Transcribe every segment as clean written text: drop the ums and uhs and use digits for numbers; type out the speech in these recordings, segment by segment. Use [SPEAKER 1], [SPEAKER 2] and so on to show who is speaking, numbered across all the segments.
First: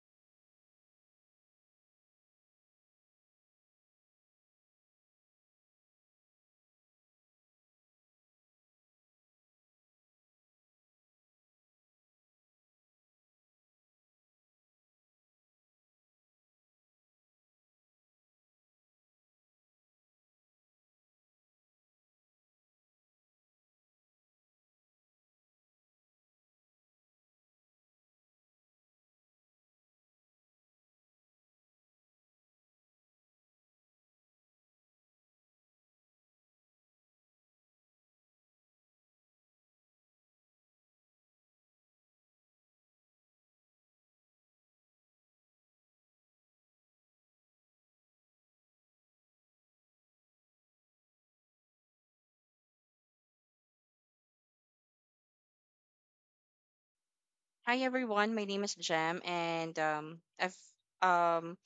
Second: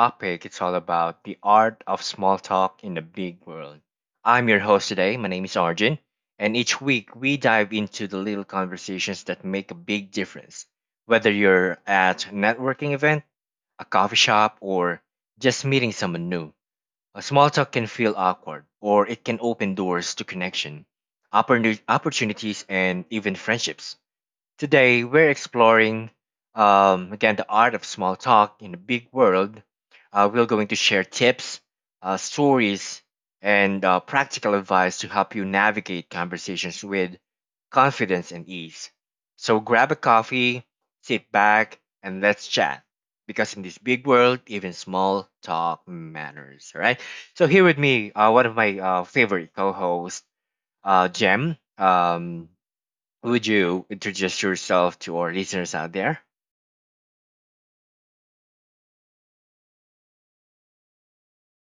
[SPEAKER 1] topic is all about the art of small talk in the big world. I'm your host today. My name is Arjun. And each week, we dive into the little conversations that make a big difference. Whether you're at a networking event, a coffee shop, or just meeting someone new, a small talk can feel awkward or it can open doors to connection, opportunities, and even friendships. Today, we're exploring again the art of small talk in a big world. We're going to share tips, stories, and practical advice to help you navigate conversations with confidence and ease. So grab a coffee, sit back, and let's chat. Because in this big world, even small talk matters. All right. So here with me, one of my favorite co-hosts, Jem. Would you introduce yourself to our listeners out there?
[SPEAKER 2] Hi everyone, my name is Jam, and I've um,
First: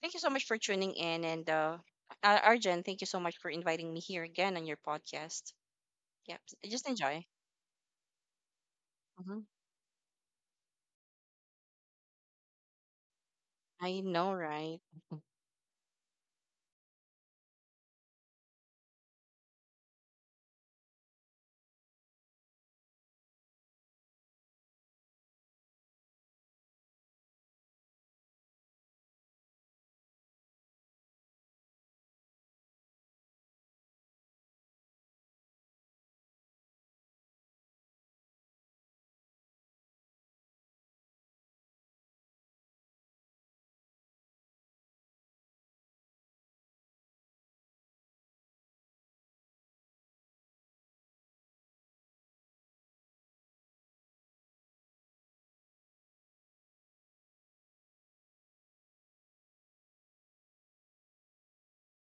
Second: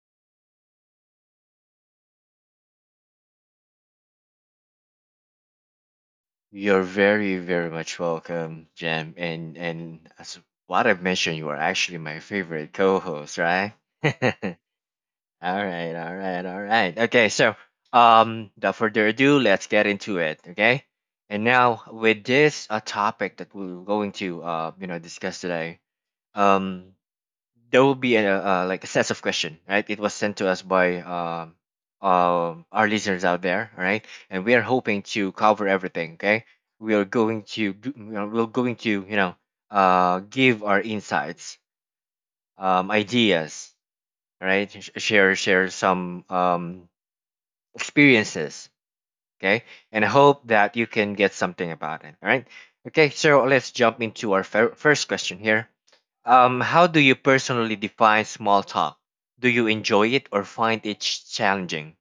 [SPEAKER 2] thank you so much for tuning in, and Arjen, thank you so much for inviting me here again on your podcast. Yep,
[SPEAKER 1] You're
[SPEAKER 2] just enjoy.
[SPEAKER 1] very, very much welcome, Jam.
[SPEAKER 2] hmm
[SPEAKER 1] And as what I've mentioned, you are actually my favorite co-host, right?
[SPEAKER 2] I
[SPEAKER 1] All
[SPEAKER 2] know, right?
[SPEAKER 1] right, all right, all right. Okay, so without further ado, let's get into it. Okay, and now with this a topic that we're going to discuss today. Um, there will be a, like a sets of question, right? It was sent to us by our listeners out there, right? And we are hoping to cover everything. Okay, we are going to do- we are- we're going to give our insights, ideas, right? Share some experiences. Okay. And I hope that you can get something about it. All right. Okay. So let's jump into our first question here. How do you personally define small talk? Do you enjoy it or find it challenging?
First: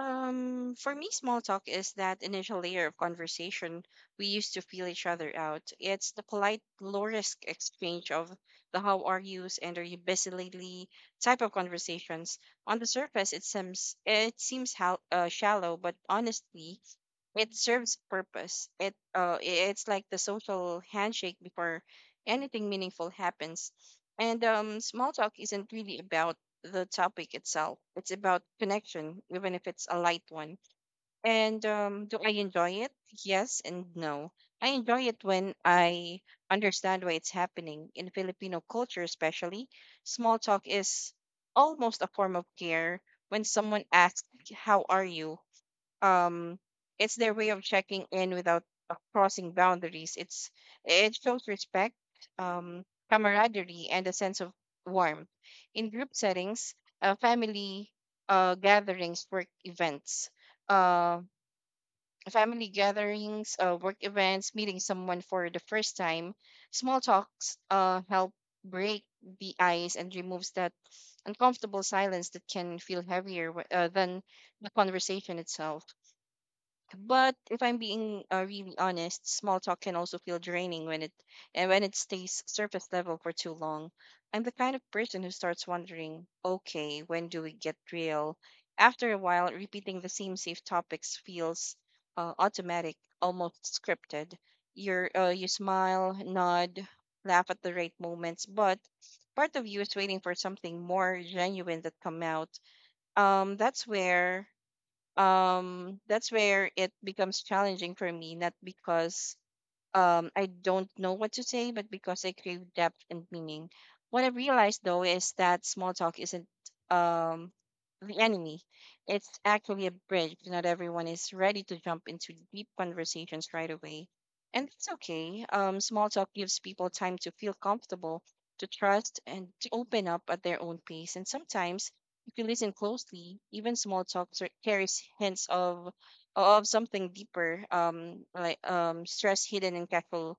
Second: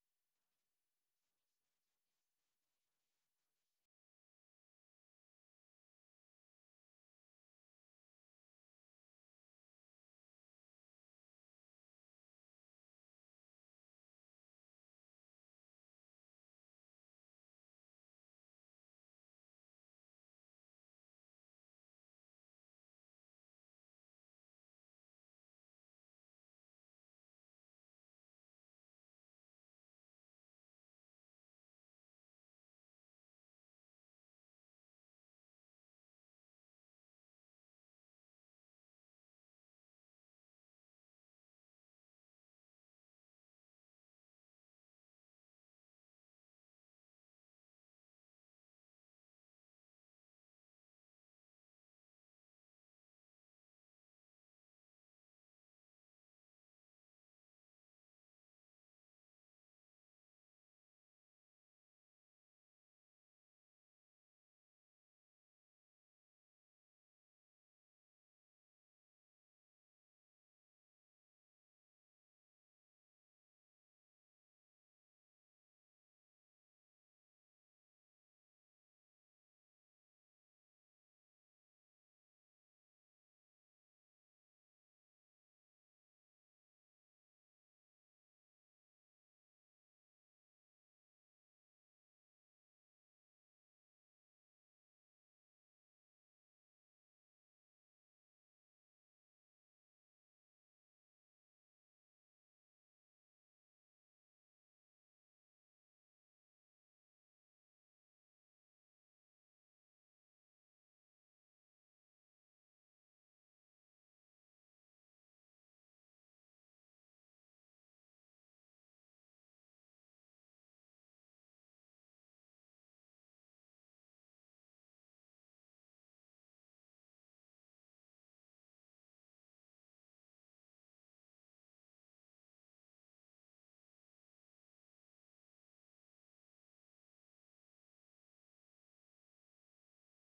[SPEAKER 2] For me, small talk is that initial layer of conversation we used to feel each other out. It's the polite, low risk exchange of the how are yous and are you busy lately type of conversations. On the surface, it seems hal shallow, but honestly, it serves purpose. It's like the social handshake before anything meaningful happens. And small talk isn't really about the topic itself. It's about connection, even if it's a light one. And do I enjoy it? Yes and no. I enjoy it when I understand why it's happening. In Filipino culture, especially, small talk is almost a form of care. When someone asks, how are you? um it's their way of checking in without crossing boundaries. It's it shows respect, um camaraderie, and a sense of warmth in group settings, uh, family uh gatherings work events uh family gatherings, work events, meeting someone for the first time. Small talks help break the ice and removes that uncomfortable silence that can feel heavier than the conversation itself. But if I'm being really honest, small talk can also feel draining when it stays surface level for too long. I'm the kind of person who starts wondering, okay, when do we get real? After a while, repeating the same safe topics feels automatic, almost scripted. You smile, nod, laugh at the right moments, but part of you is waiting for something more genuine that come out. Um, that's where that's where it becomes challenging for me, not because I don't know what to say, but because I crave depth and meaning. What I realized though is that small talk isn't um, the enemy. It's actually a bridge. Not everyone is ready to jump into deep conversations right away, and it's okay. Small talk gives people time to feel comfortable, to trust, and to open up at their own pace. And sometimes, if you listen closely, even small talk carries hints of something deeper, stress hidden in casual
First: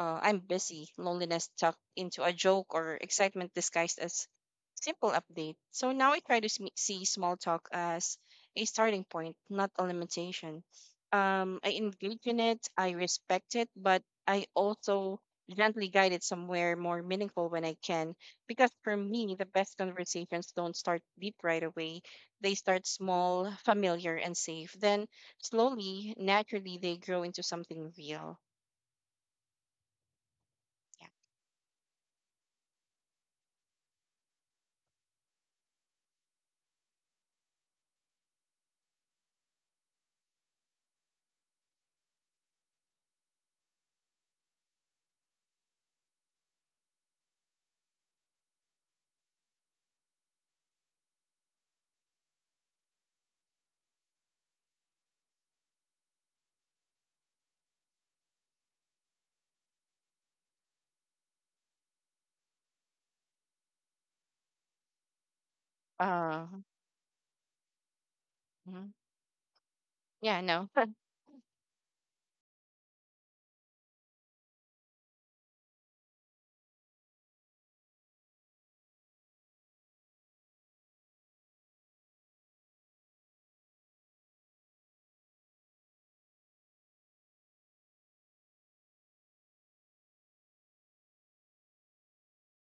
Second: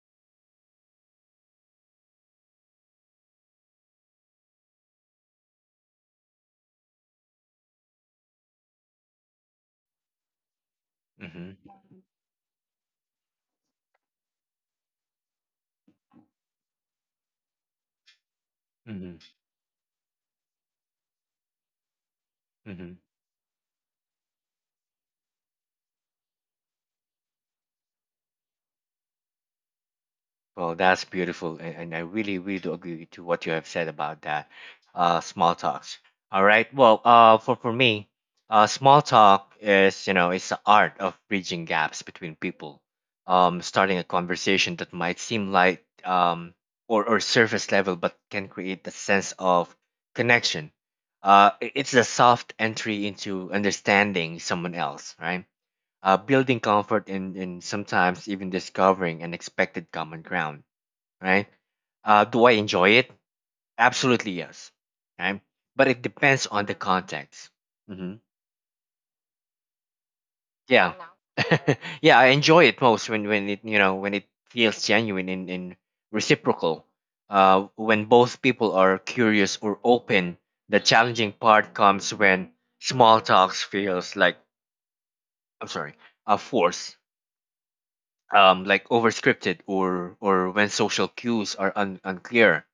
[SPEAKER 2] "I'm busy," loneliness tucked into a joke, or excitement disguised as simple update. So now I try to see small talk as a starting point, not a limitation. I
[SPEAKER 1] Mm-hmm.
[SPEAKER 2] engage in it, I respect it, but I also gently guide it somewhere more meaningful when I can, because for
[SPEAKER 1] Mm-hmm.
[SPEAKER 2] me, the best conversations don't start deep right away. They start
[SPEAKER 1] Mm-hmm.
[SPEAKER 2] small, familiar, and safe, then slowly, naturally, they grow into something real.
[SPEAKER 1] Well, that's
[SPEAKER 2] Yeah.
[SPEAKER 1] beautiful, and, I really, really do agree to what you have said about that. Small talks. All right. Well, for me, small talk is it's the art of bridging gaps between people. Starting a conversation that might seem like or surface level, but can create a sense of connection. It's a soft entry into understanding someone else, right? Building comfort in sometimes even discovering unexpected common ground, right? Do I enjoy it? Absolutely yes. Okay, but it
[SPEAKER 2] Uh,
[SPEAKER 1] depends on the context. Hmm.
[SPEAKER 2] mhm. Yeah, no,
[SPEAKER 1] Yeah, yeah, I enjoy it most when it when it feels genuine and reciprocal. When both people are curious or open, the challenging part comes when small talks feels like, I'm sorry, a force, like overscripted or when social cues are unclear,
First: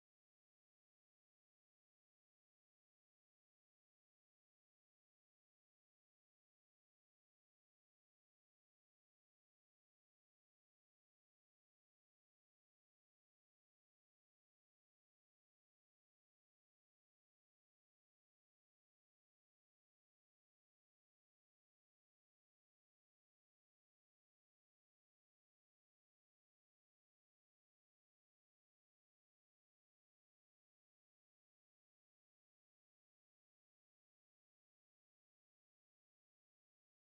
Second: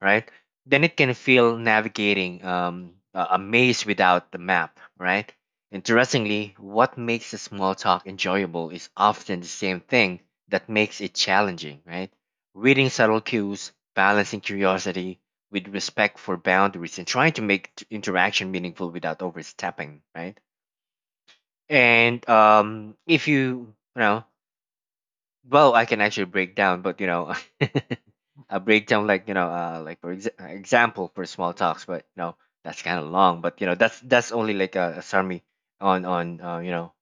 [SPEAKER 1] right? Then it can feel navigating a maze without the map, right? Interestingly, what makes a small talk enjoyable is often the same thing that makes it challenging, right? Reading subtle cues, balancing curiosity with respect for boundaries, and trying to make interaction meaningful without overstepping, right? And if well, I can actually break down, but you know, I break down like you know, like for example for small talks, but you know, that's kind of long. But you know, that's only like a summary on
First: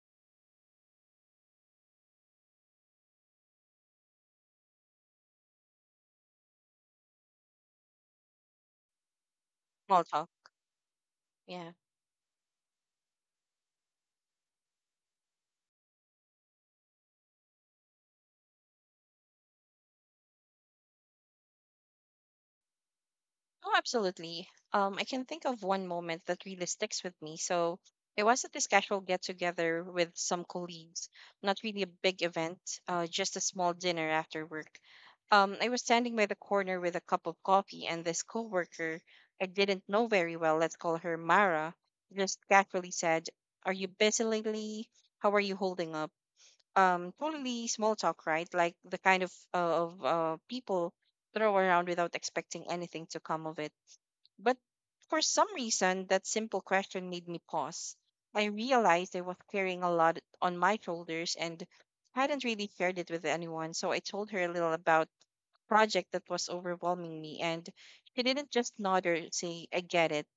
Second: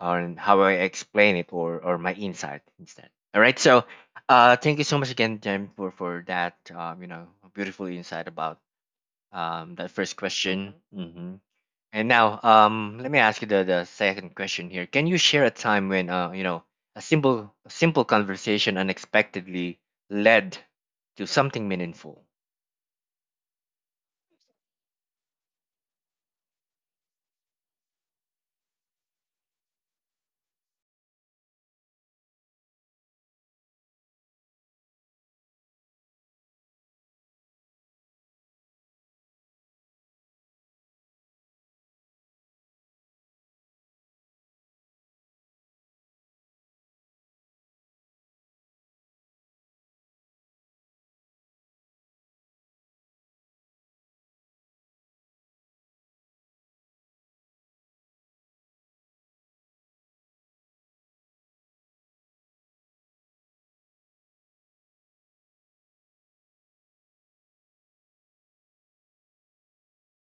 [SPEAKER 1] on how I explain it or my insight instead. All right, so thank you so much again, Jem, for that beautiful insight about that
[SPEAKER 2] small
[SPEAKER 1] first
[SPEAKER 2] talk.
[SPEAKER 1] question. Mhm.
[SPEAKER 2] Yeah.
[SPEAKER 1] And now, let me ask you the second question here. Can you share a time when, a simple conversation unexpectedly led to something meaningful?
[SPEAKER 2] Oh, absolutely. I can think of one moment that really sticks with me. So it was at this casual get together with some colleagues, not really a big event, just a small dinner after work. I was standing by the corner with a cup of coffee, and this coworker I didn't know very well, let's call her Mara, just casually said, "Are you busy lately? How are you holding up?" Totally small talk, right? Like the kind of people throw around without expecting anything to come of it. But for some reason, that simple question made me pause. I realized I was carrying a lot on my shoulders and hadn't really shared it with anyone. So I told her a little about project that was overwhelming me, and she didn't just nod or say "I get it."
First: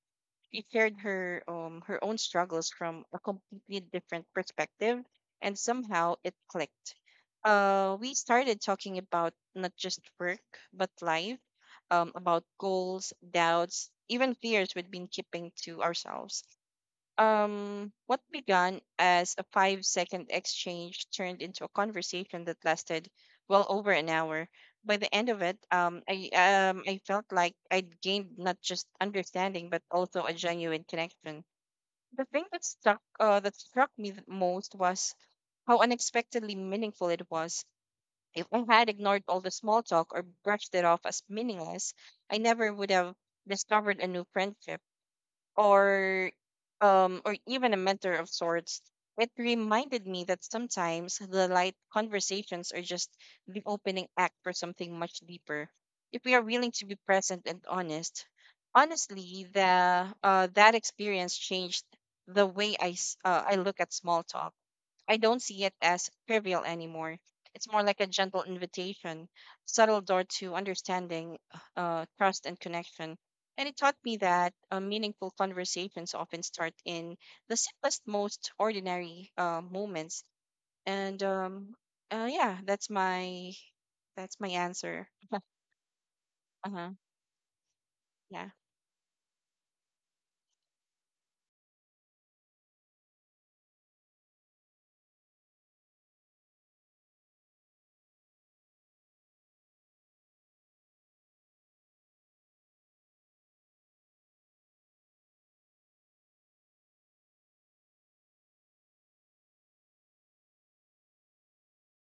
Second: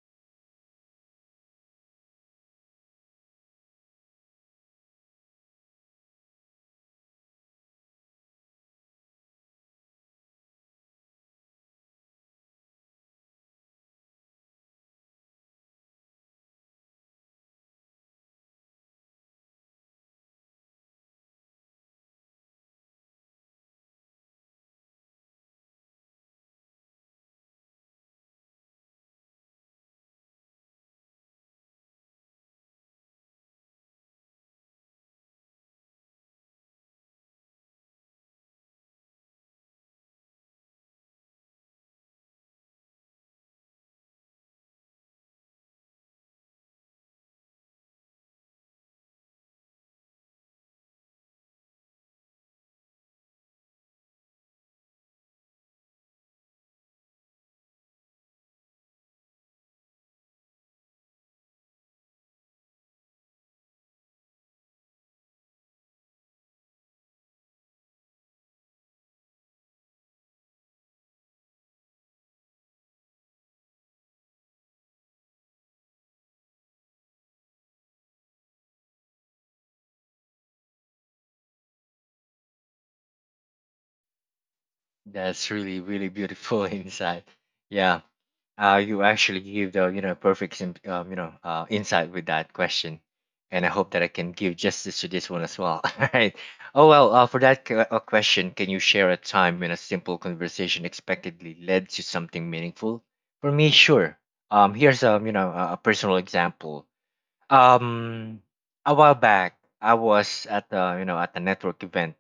[SPEAKER 2] She shared her own struggles from a completely different perspective, and somehow it clicked. We started talking about not just work but life, about goals, doubts, even fears we'd been keeping to ourselves. What began as a 5 second exchange turned into a conversation that lasted well over an hour. By the end of it, I felt like I'd gained not just understanding but also a genuine connection. The thing that stuck that struck me the most was how unexpectedly meaningful it was. If I had ignored all the small talk or brushed it off as meaningless, I never would have discovered a new friendship, or even a mentor of sorts. It reminded me that sometimes the light conversations are just the opening act for something much deeper, if we are willing to be present and honest. Honestly, the that experience changed the way I look at small talk. I don't see it as trivial anymore. It's more like a gentle invitation, subtle door to understanding, trust, and connection. And it taught me that meaningful conversations often start in the simplest, most ordinary moments. And Yeah, that's my answer.
[SPEAKER 1] That's really really beautiful
[SPEAKER 2] Uh huh.
[SPEAKER 1] insight. Yeah.
[SPEAKER 2] Yeah.
[SPEAKER 1] You actually give the perfect insight with that question, and I hope that I can give justice to this one as well. All right. Oh well. For that question, can you share a time when a simple conversation expectedly led to something meaningful? For me, sure. Here's a personal example. Um, a while back, I was at the at the network event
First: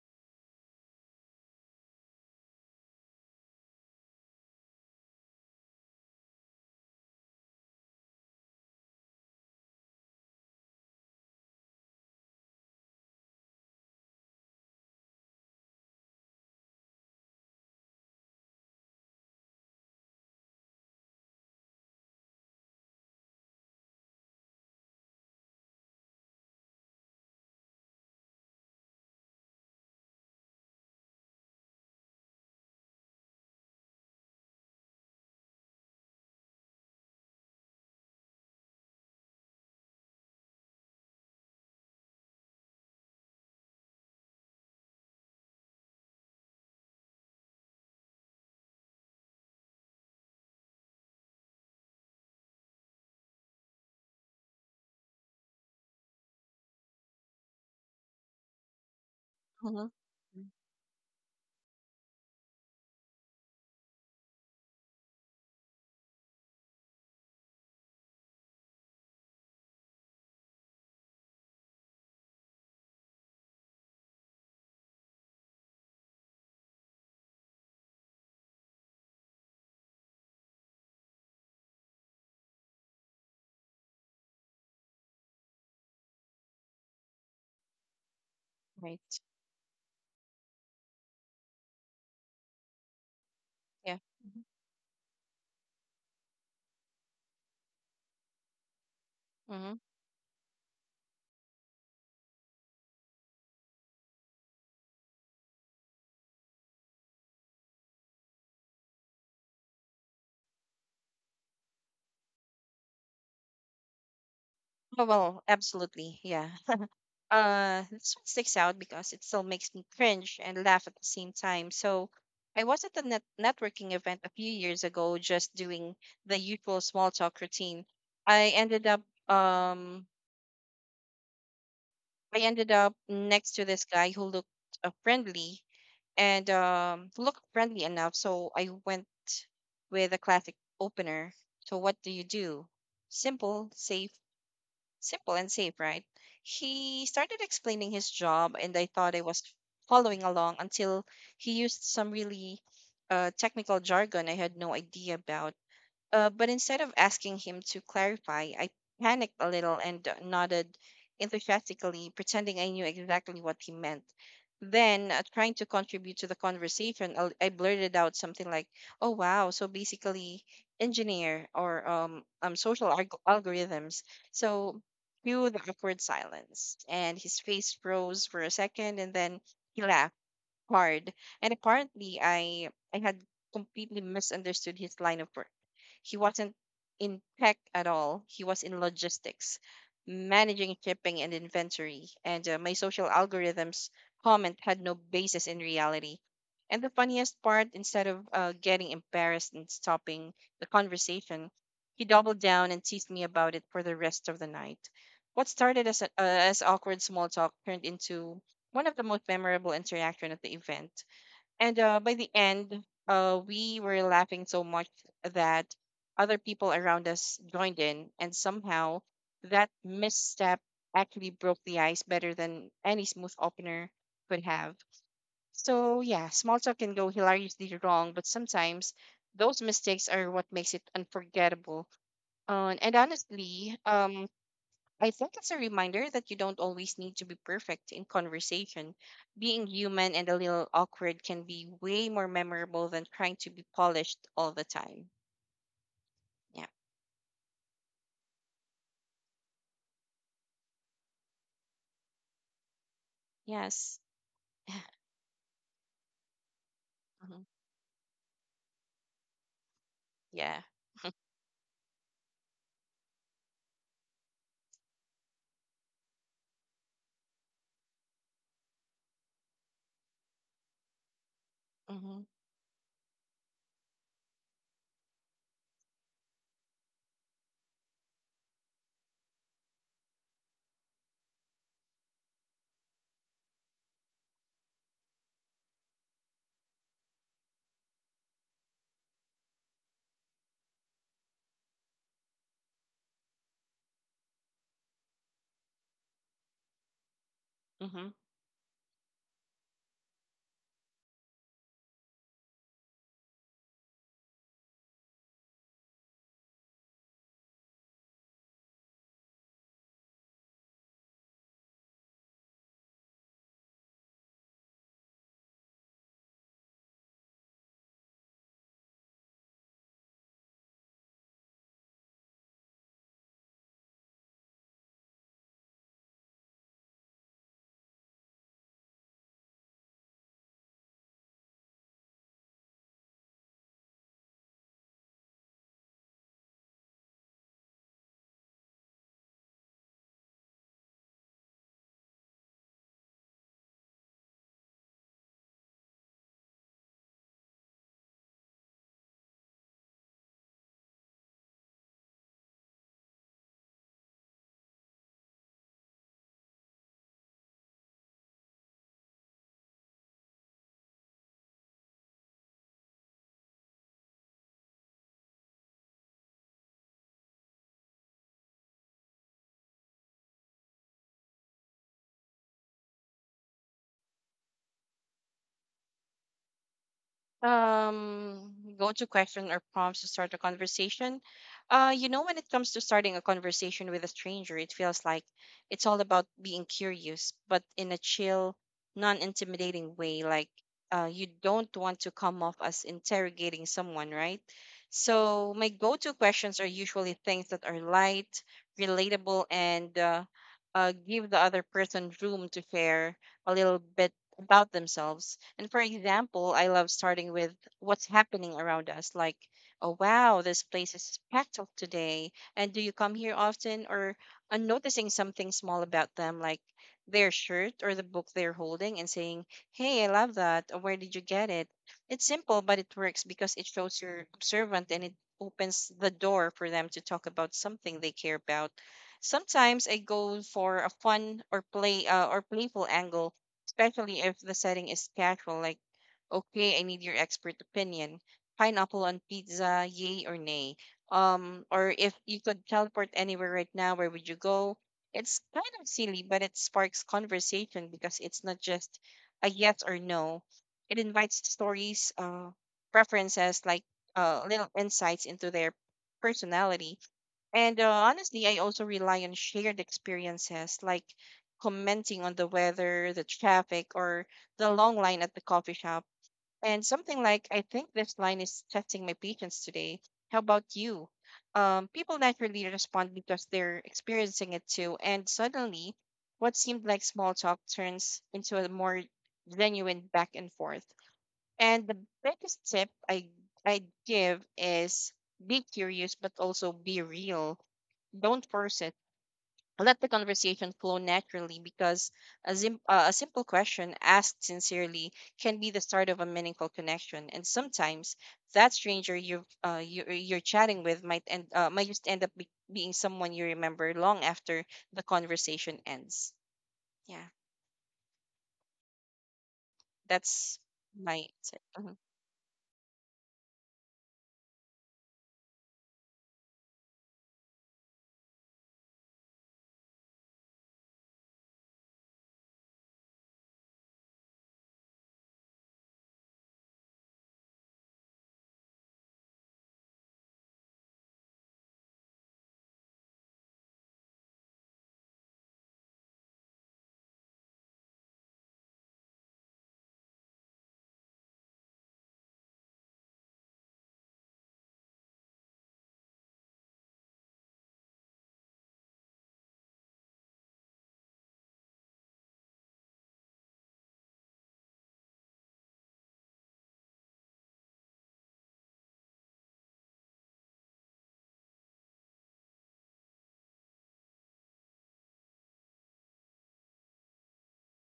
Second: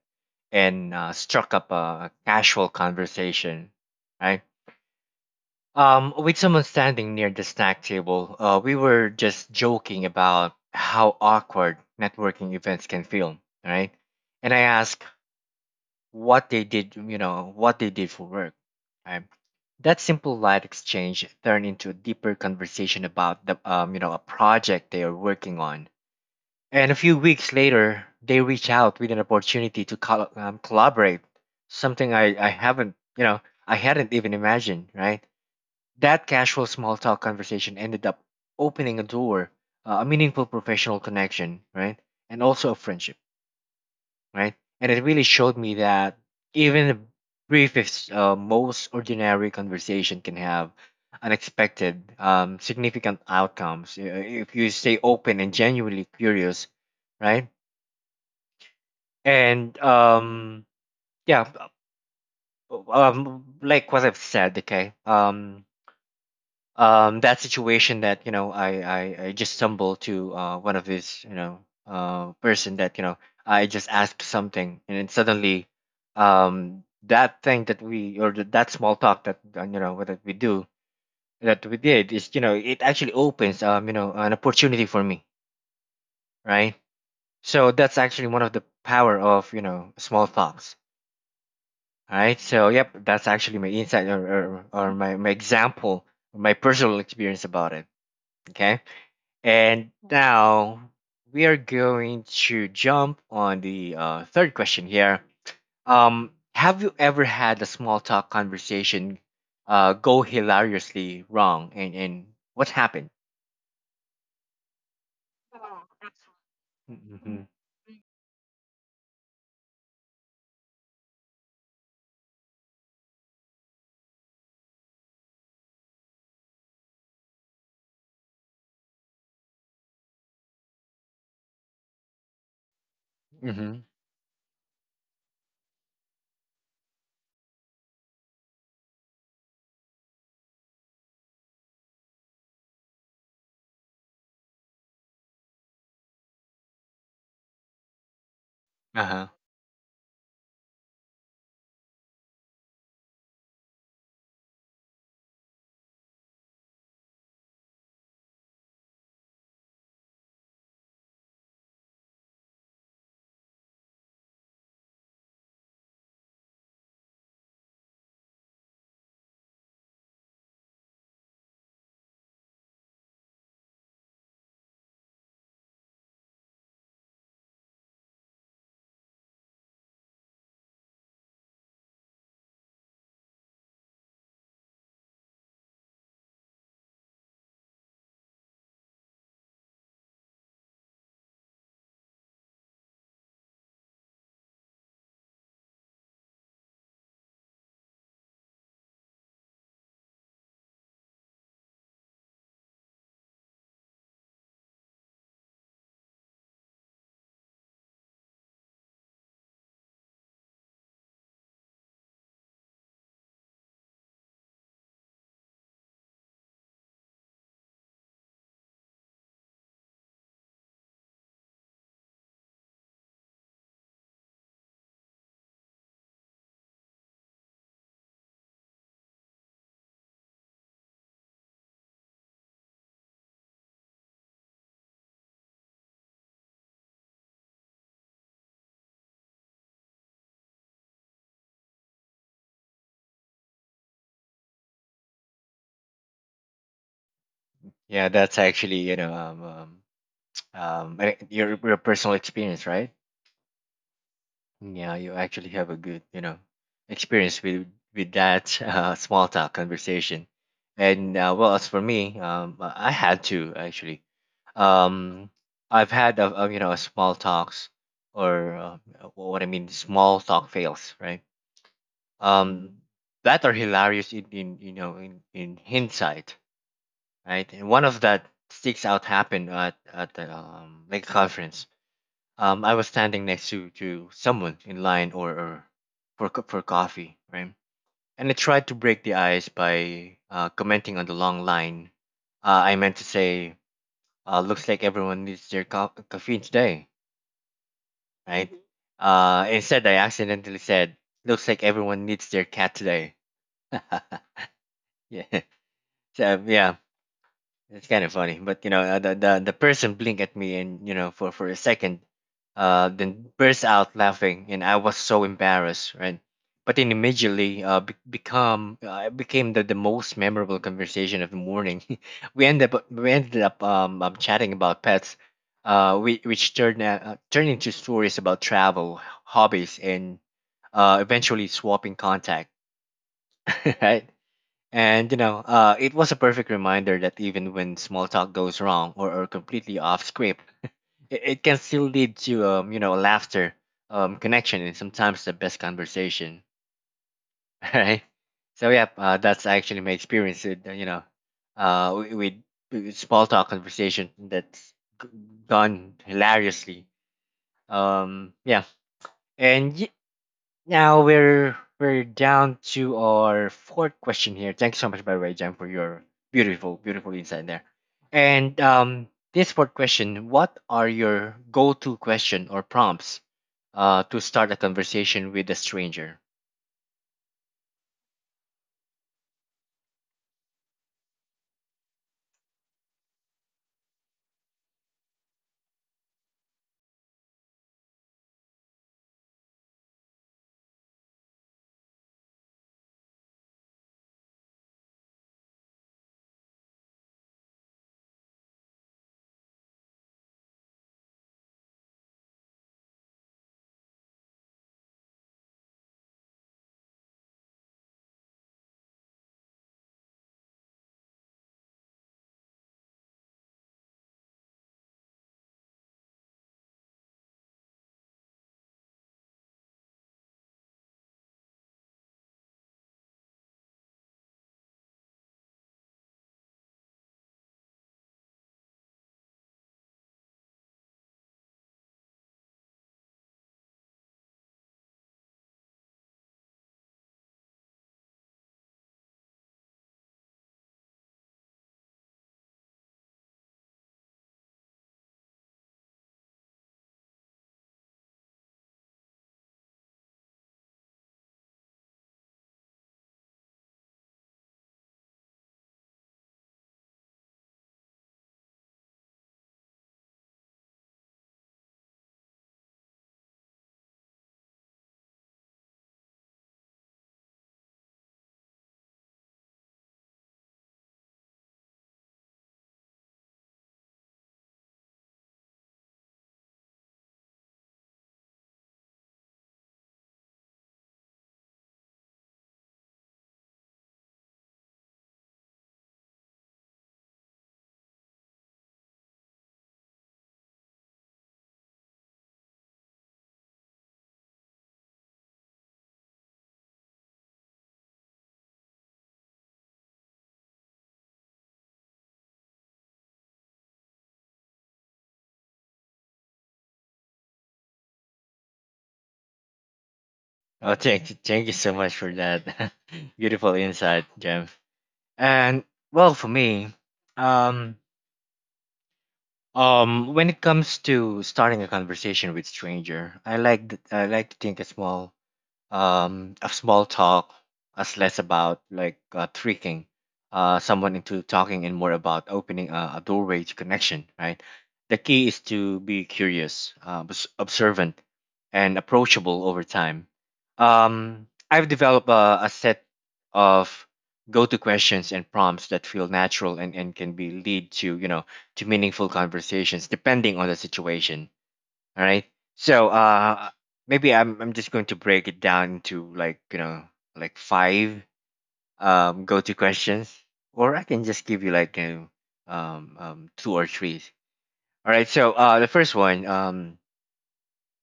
[SPEAKER 1] and struck up a casual conversation, right? With someone standing near the snack table, we were just joking about how awkward networking events can feel, right? And I asked what they did, you know, what they did for work. Right? That simple light exchange turned into a deeper conversation about the, a project they are working on. And a few weeks later, they reach out with an opportunity to collaborate, something I haven't, you know, I hadn't even imagined, right? That casual small talk conversation ended up opening a door, a meaningful professional connection, right? And also a friendship, right? And it really showed me that even the briefest, most ordinary conversation can have unexpected, significant outcomes if you stay open and genuinely curious, right? And
[SPEAKER 2] Uh-huh. Mm.
[SPEAKER 1] yeah, like what I've said, okay? That situation that I just stumbled to one of his person that I just asked something and then suddenly that thing that that small talk that that we do that we did is it actually opens an opportunity for me, right? So that's actually one of the
[SPEAKER 2] Right.
[SPEAKER 1] power of small talks, right? So yep, that's actually my
[SPEAKER 2] Yeah.
[SPEAKER 1] insight or my example, my personal experience about it. Okay.
[SPEAKER 2] Mm-hmm.
[SPEAKER 1] And now we are going to jump on the third question here. Have you ever had a small talk conversation go hilariously wrong, and what happened?
[SPEAKER 2] Oh, well, absolutely. Yeah.
[SPEAKER 1] Mm-hmm.
[SPEAKER 2] This one sticks out because it still makes me cringe and laugh at the same time. So I was at a networking event a few years ago, just doing the usual small talk routine. I ended up um next to
[SPEAKER 1] Mm-hmm.
[SPEAKER 2] this guy who looked friendly and looked friendly enough. So I went with a classic opener. "So what do you do?" Simple, safe Simple and safe, right? He started explaining his job, and I
[SPEAKER 1] Uh
[SPEAKER 2] thought I
[SPEAKER 1] huh.
[SPEAKER 2] was following along until he used some really technical jargon I had no idea about. But instead of asking him to clarify, I panicked a little and nodded enthusiastically, pretending I knew exactly what he meant. Then, trying to contribute to the conversation, I blurted out something like, "Oh wow, so basically, engineer or social algorithms." So, cue the awkward silence, and his face froze for a second, and then he laughed hard. And apparently, I had completely misunderstood his line of work. He wasn't in tech at all. He was in logistics, managing shipping and inventory. And my "social algorithms" comment had no basis in reality. And the funniest part, instead of getting embarrassed and stopping the conversation, he doubled down and teased me about it for the rest of the night. What started as as awkward small talk turned into one of the most memorable interaction at the event. And by the end, we were laughing so much that other people around us joined in, and somehow that misstep actually broke the ice better than any smooth opener could have. So yeah, small talk can go hilariously wrong, but sometimes those mistakes are what makes it unforgettable. And honestly, I think it's a reminder that you don't always need to be perfect in conversation. Being human and a little awkward can be way more memorable than trying to be polished all the time. Yeah.
[SPEAKER 1] Yeah, that's actually your personal experience, right?
[SPEAKER 2] Yes.
[SPEAKER 1] Yeah, you actually have a good, you know, experience
[SPEAKER 2] hmm
[SPEAKER 1] with that small talk conversation.
[SPEAKER 2] Yeah.
[SPEAKER 1] And well, as for me, I had to actually. Um, I've had a a small talks or what I mean small talk fails, right?
[SPEAKER 2] Mm-hmm.
[SPEAKER 1] Um, that are hilarious in in hindsight, right? And one of that sticks out happened at the like conference, I was standing next to someone in line or for for coffee, right? And I tried to break the ice by commenting on the long line. I meant to say, "Looks like everyone needs their caffeine today,"
[SPEAKER 2] Mm-hmm.
[SPEAKER 1] right? Mhm. Instead, I accidentally said, "Looks like everyone needs their cat today." Yeah, so, yeah. It's kind of funny, but you know, the person blinked at me and for a second, then burst out laughing, and I was so embarrassed, right? But then immediately, be- become it became the most memorable conversation of the morning. We ended up chatting about pets, which turned turned into stories about travel, hobbies, and eventually swapping contact, right? And you know, it was a perfect reminder that even when small talk goes wrong or completely off script, it can still lead to laughter, connection, and sometimes the best conversation. Right. So yeah, that's actually my experience with uh, wi- with, with small talk conversation that's g- gone hilariously. Yeah, and y- now we're down to our fourth question here. Thanks so much, by the way, Jan, for your beautiful, beautiful insight there. And this fourth question: what are your go-to question or prompts to start a conversation with a stranger?
[SPEAKER 2] Um, Go-to question or prompts to start a conversation. You know, when it comes to starting a conversation with a stranger, it feels like it's all about being curious, but in a chill, non-intimidating way. Like, you don't want to come off as interrogating someone, right? So my go-to questions are usually things that are light, relatable, and give the other person room to share a little bit about themselves. And for example, I love starting with what's happening around us, like, "Oh, wow, this place is packed up today. And do you come here often?" Or noticing something small about them, like their shirt or the book they're holding, and saying, "Hey, I love that. Or where did you get it?" It's simple, but it works because it shows you're observant, and it opens the door for them to talk about something they care about. Sometimes I go for a fun or play or playful angle, especially if the setting is casual, like, "Okay, I need your expert opinion. Pineapple on pizza, yay or nay?" Or "If you could teleport anywhere right now, where would you go?" It's kind of silly, but it sparks conversation because it's not just a yes or no. It invites stories, preferences, like little insights into their personality. And honestly, I also rely on shared experiences, like commenting on the weather, the traffic, or the long line at the coffee shop. And something like, "I think this line is testing my patience today. How about you?" People naturally respond because they're experiencing it too. And suddenly, what seemed like small talk turns into a more genuine back and forth. And the biggest tip I give is, be curious, but also be real. Don't force it. Let the conversation flow naturally because a simple question asked sincerely can be the start of a meaningful connection. And sometimes that stranger you're chatting with might just end up being someone you remember long after the conversation ends. Yeah, that's
[SPEAKER 1] Oh,
[SPEAKER 2] my
[SPEAKER 1] thank you
[SPEAKER 2] tip.
[SPEAKER 1] so much
[SPEAKER 2] Mhm.
[SPEAKER 1] for that beautiful insight, Jan. And well, for me, um, when it comes to starting a conversation with stranger, I like to think a small of small talk as less about like tricking someone into talking and more about opening a doorway to connection, right? The key is to be curious, observant, and approachable over time. I've developed a set of go-to questions and prompts that feel natural and can be lead to to meaningful conversations depending on the situation, all right. So maybe I'm just going to break it down into like, you know, like five go-to questions or I can just give you like two or three. All right. So the first one,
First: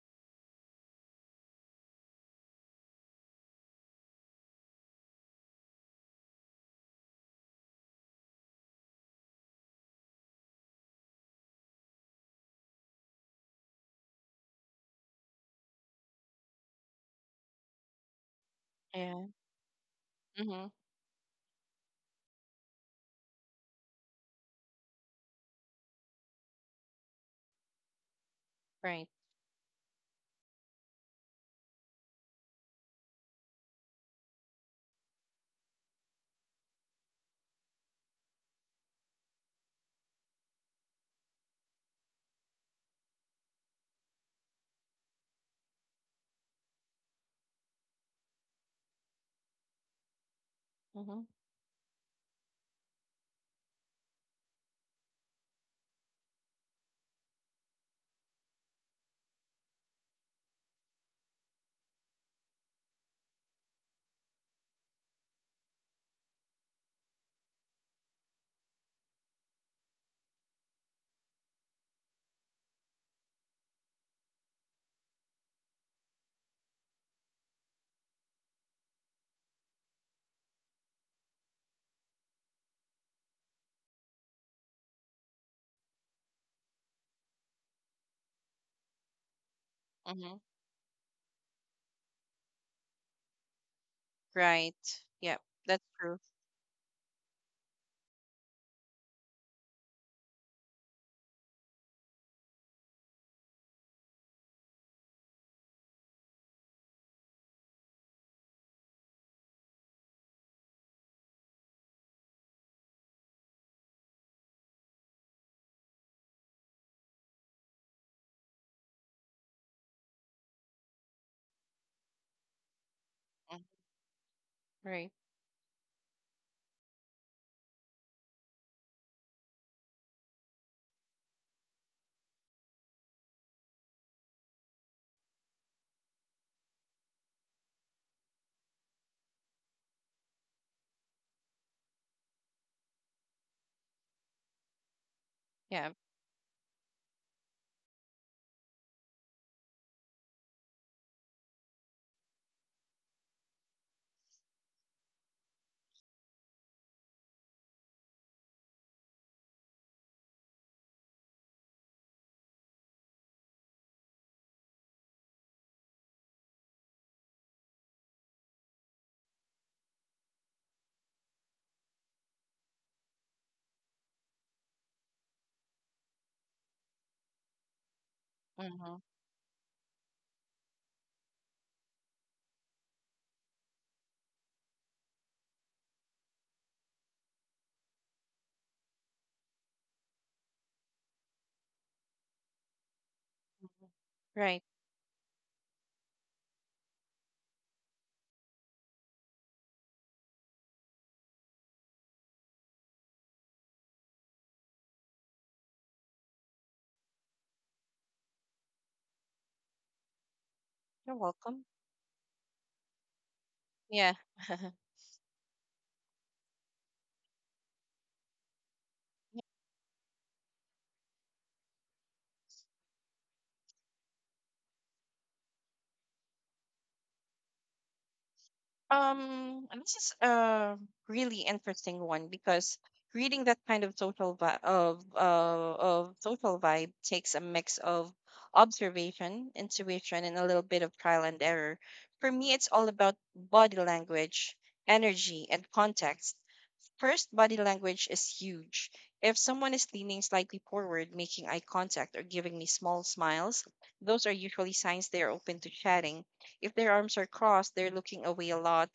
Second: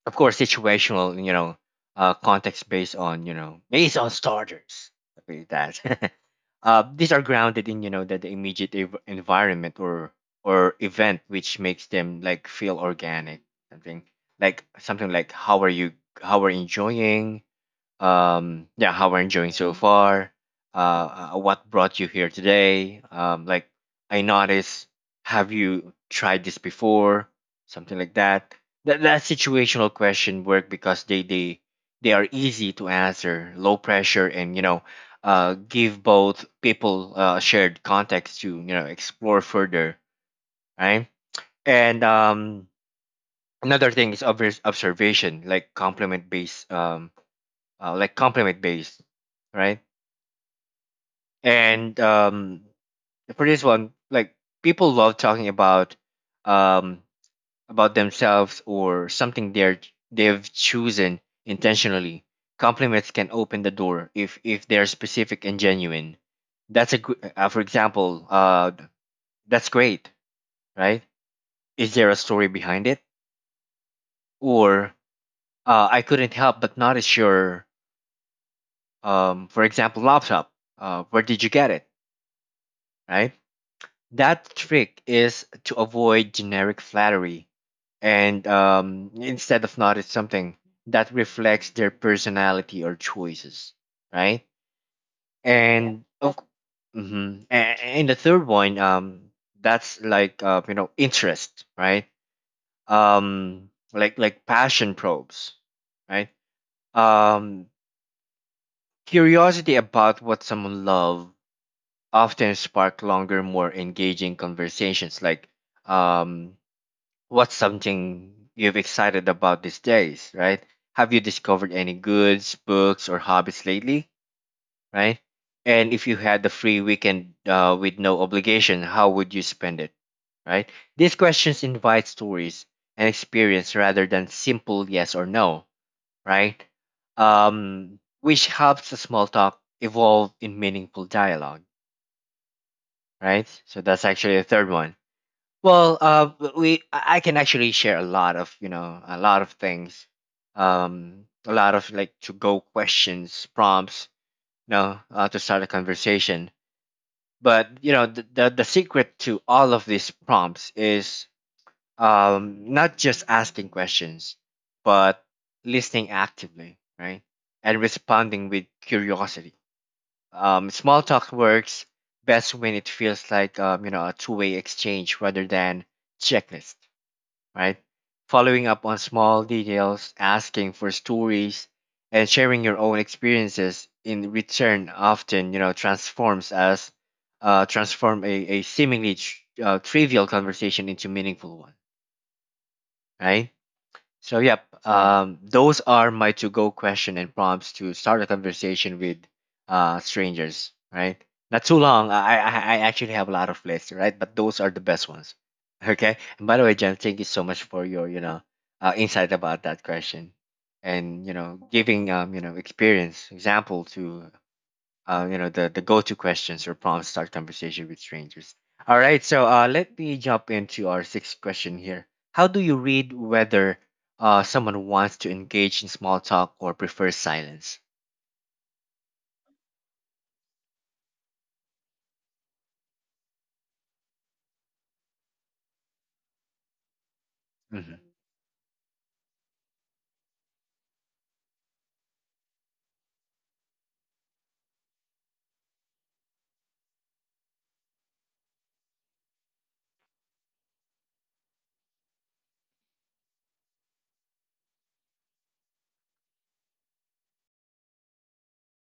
[SPEAKER 1] of course situational, context based on, based on starters. Okay, that these are grounded in, the immediate environment or event, which makes them like feel organic. something Something like, how are you, enjoying? Yeah, how we're
[SPEAKER 2] Yeah.
[SPEAKER 1] enjoying so far.
[SPEAKER 2] Mm-hmm.
[SPEAKER 1] What brought you here today? Like, I noticed, have you tried this before? Something like that. that
[SPEAKER 2] Right.
[SPEAKER 1] that situational question work, because they are easy to answer, low pressure, and, give both people shared context to, explore further, right. And another thing is obvious observation, like compliment based, like compliment based, right?
[SPEAKER 2] Mm-hmm.
[SPEAKER 1] And for this one, like, people love talking about, um, about themselves, or something they've chosen intentionally. Compliments can open the door if they're specific and genuine. That's a good. For example, that's great, right? Is there a story behind it? Or, I couldn't help but notice your, for example, laptop. Where did you get it? Right? That trick is to avoid generic flattery, and instead of notice
[SPEAKER 2] Mm-hmm.
[SPEAKER 1] something that reflects their personality or choices, right.
[SPEAKER 2] Right. Yeah, that's
[SPEAKER 1] And
[SPEAKER 2] true.
[SPEAKER 1] of, hmm And the third one, that's like, interest, right? Like passion probes, right? Um, Curiosity about what someone loves often spark longer, more engaging conversations, like, um what's something you've excited about these days, right? Have you discovered any goods, books, or
[SPEAKER 2] Mm.
[SPEAKER 1] hobbies lately,
[SPEAKER 2] Right.
[SPEAKER 1] right? And if you had the free weekend, with no obligation, how would you spend it, right? These questions invite stories and experience rather than simple yes or no, right? Which helps the small talk evolve in meaningful dialogue, right? So that's actually the third one.
[SPEAKER 2] Yeah.
[SPEAKER 1] Well, we, I can actually share a lot of, a lot of things, a lot of like to go questions, prompts, to start a conversation. But the secret to all of these prompts is not just asking questions, but listening actively, right, and responding with curiosity. Small talk works best when it feels like, a two-way exchange rather than checklist, right? Following
[SPEAKER 2] Mm-hmm.
[SPEAKER 1] up
[SPEAKER 2] Mm-hmm.
[SPEAKER 1] on small details, asking for stories, and sharing your own experiences in return often, transform a seemingly trivial conversation into meaningful one, right. So
[SPEAKER 2] Right.
[SPEAKER 1] yep, those are my to-go question and prompts to start a conversation with strangers. Right? Not too long. I actually have a lot of lists, right? But those are the best ones. Okay. And by the way, Jen, thank you so much for your, insight about that question,
[SPEAKER 2] You're
[SPEAKER 1] and
[SPEAKER 2] welcome.
[SPEAKER 1] giving, experience example
[SPEAKER 2] Yeah.
[SPEAKER 1] to, the go-to questions or prompts to start conversation with strangers. All right, so let me jump into our sixth question here. How do you read whether, someone wants to engage in small talk or prefers silence?
[SPEAKER 2] And this is a really interesting one because reading that kind of social vibe takes a mix
[SPEAKER 1] Hmm.
[SPEAKER 2] of observation, intuition, and a little bit of trial and error. For me, it's all about body language, energy, and context. First, body language is huge. If someone is leaning slightly forward, making eye contact, or giving me small smiles, those are usually signs they are open to chatting. If their arms are crossed, they're looking away a lot,